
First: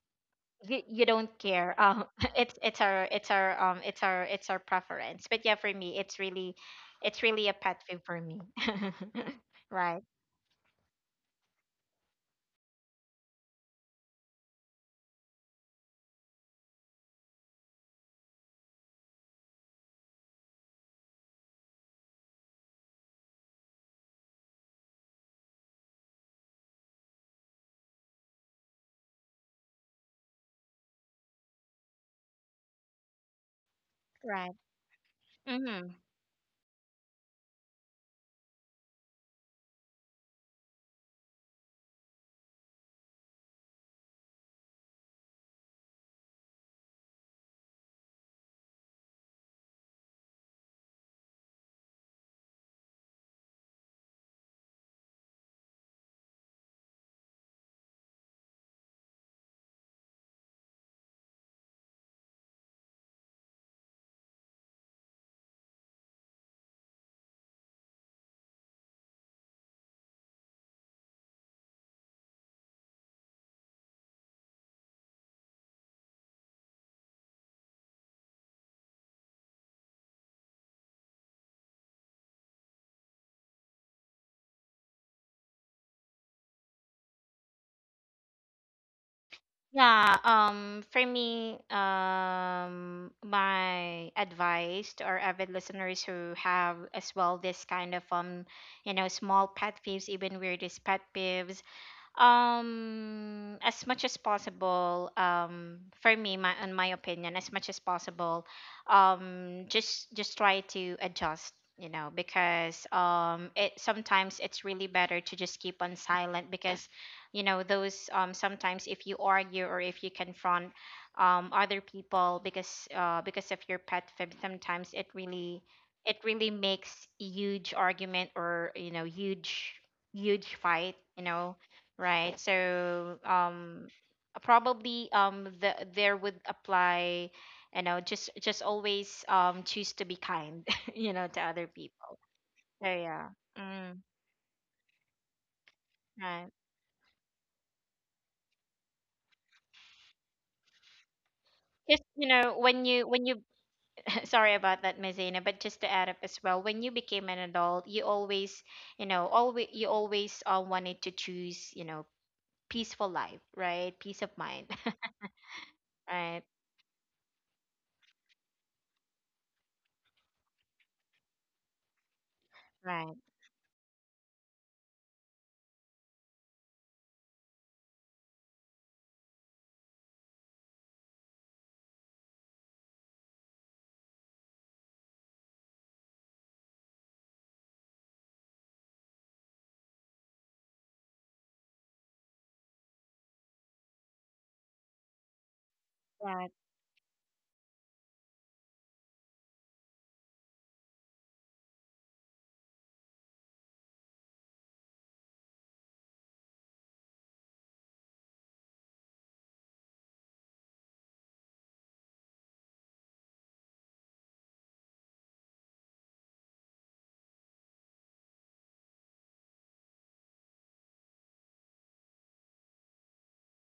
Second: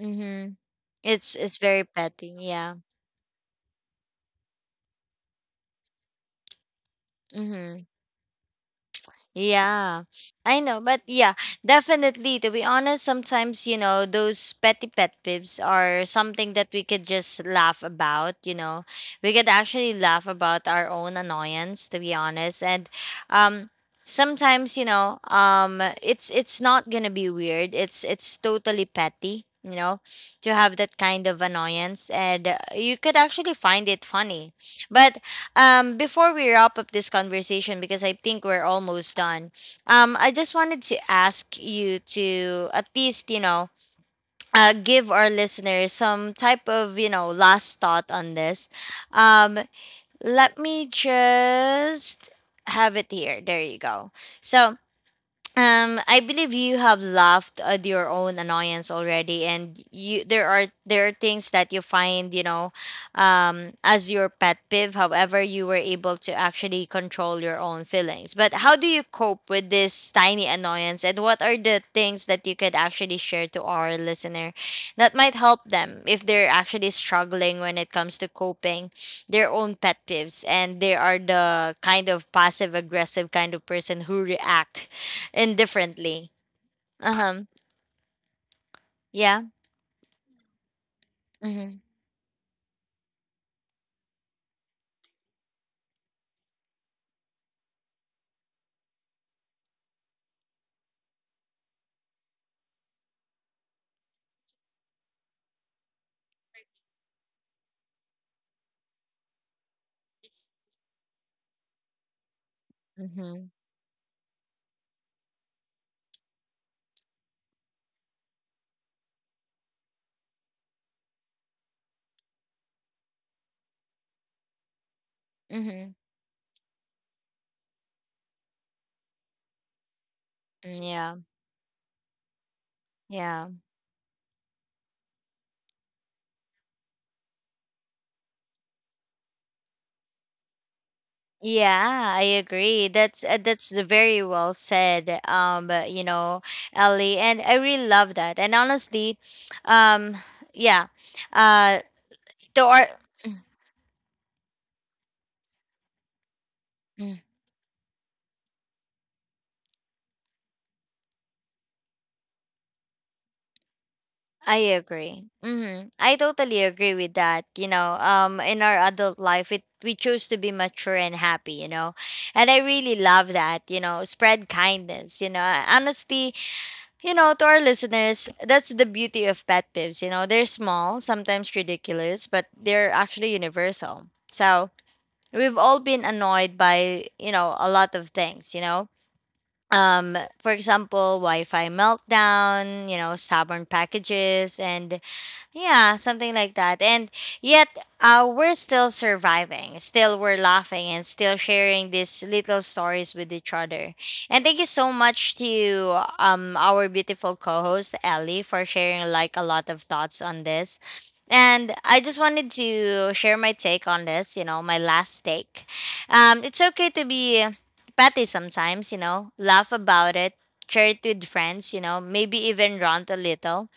Speaker 1: Mm-hmm.
Speaker 2: you
Speaker 1: It's
Speaker 2: don't
Speaker 1: it's
Speaker 2: care,
Speaker 1: very petty.
Speaker 2: it's,
Speaker 1: Yeah.
Speaker 2: our— it's our it's our it's our preference. But yeah, for me, it's really, a pet
Speaker 1: Mm-hmm.
Speaker 2: peeve for me. Right.
Speaker 1: Yeah, I know, but yeah, definitely. To be honest, sometimes, you know, those petty pet peeves are something that we could just laugh about. You know, we could actually laugh about our own annoyance, to be honest. And um, sometimes, it's not gonna be weird. It's totally petty. You know, to have that kind of annoyance. And you could actually find it
Speaker 2: Right.
Speaker 1: funny, but
Speaker 2: Hmm.
Speaker 1: before we wrap up this conversation, because I think we're almost done, I just wanted to ask you to at least, you know, give our listeners some type of, you know, last thought on this. Um, let me just have it here. There you go. So, I believe you have laughed at your own annoyance already, and you there are things that you find, you know, as your pet peeve. However, you were able to actually control your own feelings. But how do you cope with this tiny annoyance, and what are the things that you could actually share to our listener that might help them if they're actually struggling when it comes to coping their own pet peeves, and they are the kind of passive aggressive kind of person who react indifferently. Uh-huh. Yeah.
Speaker 2: Yeah, for me,
Speaker 1: Mhm.
Speaker 2: my advice to our avid listeners who have as well this kind of, you know, small pet peeves, even weirdest pet peeves, as much as possible, for me my in my opinion, as much as possible, just try to adjust, you know, because,
Speaker 1: Mhm.
Speaker 2: it sometimes it's really better to just keep on silent. Because, those sometimes if you argue or if you confront, other people because, because of your pet fib, sometimes it really,
Speaker 1: Mhm.
Speaker 2: makes huge argument, or, you know, huge huge
Speaker 1: Mm,
Speaker 2: fight,
Speaker 1: yeah.
Speaker 2: you know. Right. So,
Speaker 1: Yeah.
Speaker 2: probably, there would apply, you know, just always, choose to be kind, you know, to other
Speaker 1: Yeah,
Speaker 2: people.
Speaker 1: I
Speaker 2: So
Speaker 1: agree.
Speaker 2: yeah.
Speaker 1: That's
Speaker 2: Mm.
Speaker 1: very well said. But, you know,
Speaker 2: Right.
Speaker 1: Ellie, and I really love that. And honestly, um, yeah. Uh,
Speaker 2: Just, you know,
Speaker 1: to
Speaker 2: when
Speaker 1: our
Speaker 2: you sorry about that, Mazina, but just to add up as well, when you
Speaker 1: Mm,
Speaker 2: became an adult, you always, you know, always you always wanted to choose, you know, peaceful life, right? Peace of mind.
Speaker 1: I agree. Mm-hmm. I
Speaker 2: Right.
Speaker 1: totally agree with that. You know, in our adult life, it we choose to be mature and happy. You know, and I really
Speaker 2: Right.
Speaker 1: love that. You know, spread kindness. You know, honestly, you know, to our listeners, that's the beauty of pet peeves. You know, they're small, sometimes ridiculous, but they're actually universal. So we've all been annoyed by, you know, a lot of things, you know. For example, Wi Fi meltdown, you know, stubborn packages, and yeah, something
Speaker 2: Right.
Speaker 1: like that. And yet, we're still surviving. Still, we're laughing and still sharing these little stories with each other. And thank you so much to our beautiful co-host Ellie for sharing like a lot of thoughts on this. And I just wanted to share my take on this. You know, my last take. It's okay to be petty sometimes. You know, laugh about it. Share it with friends. You know, maybe even rant a little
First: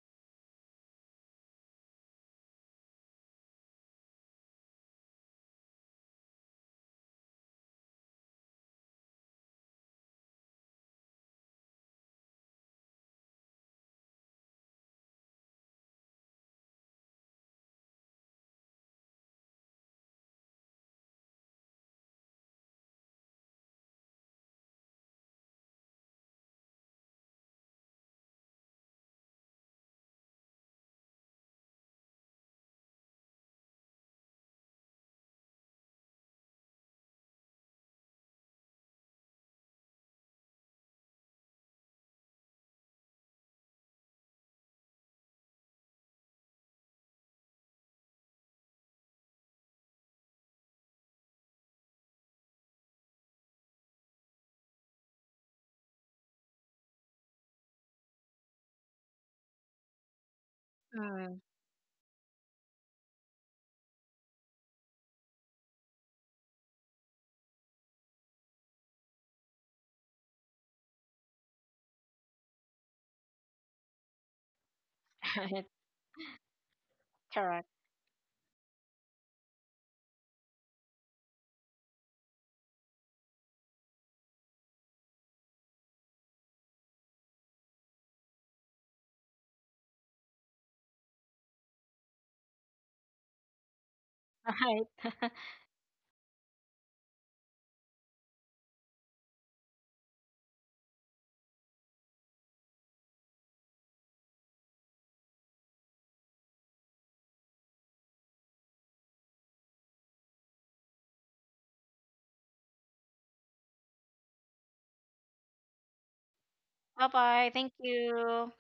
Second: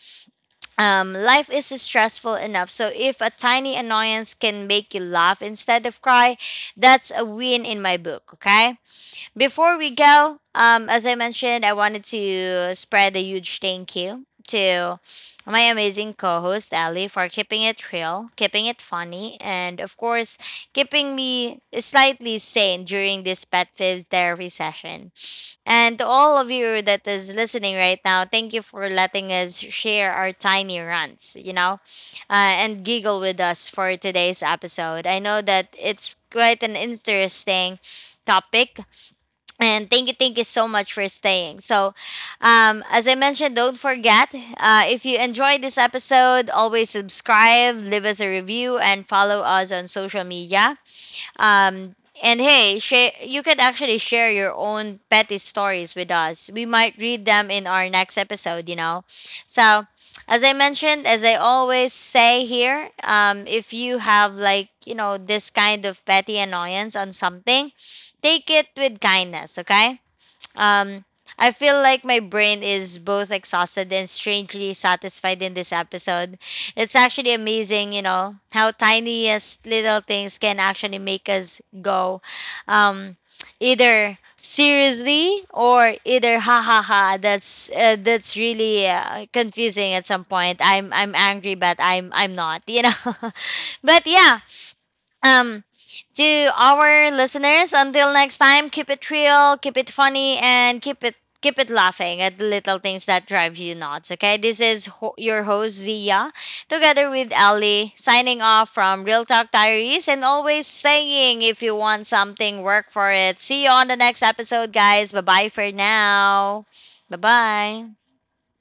Speaker 1: um, Life is stressful enough. So if a tiny annoyance can make you laugh instead of cry, that's a win in my book. Okay. Before we go, as I mentioned, I wanted to spread a huge thank you to my amazing co-host Ali for keeping it real, keeping it funny, and of course, keeping me slightly sane during this Pet Fibs therapy session. And to all of you that is listening right now, thank you for letting us share our tiny rants, you know, and giggle with us for today's episode. I know that it's quite an interesting topic, and thank you so much for staying. So, as I mentioned, don't forget, if you enjoyed this episode, always subscribe, leave us a review, and follow us on social media. Um, and hey, share, you can actually share your own petty stories with us. We might read them in our next episode, you know. So, as I mentioned, as I
Speaker 2: Mm.
Speaker 1: always say here, if you have like, you know, this kind of petty annoyance on something, take it with kindness, okay? Um, I feel like my brain is both exhausted and strangely satisfied in this episode. It's actually
Speaker 2: Correct.
Speaker 1: amazing, you know, how tiniest little things can actually make us go um, either seriously or either ha ha ha. That's really confusing at some point. I'm angry, but I'm not, you know. But yeah,
Speaker 2: Right.
Speaker 1: um, to our listeners, until next time, keep it real, keep it funny, and keep it laughing at the little things that drive you nuts. Okay, this is your host Zia, together with Ali, signing off from Real Talk Diaries, and always saying, if you want something, work for it. See you on the next episode, guys. Bye bye for now.
Speaker 2: Bye
Speaker 1: Bye
Speaker 2: bye. Thank
Speaker 1: bye.
Speaker 2: you.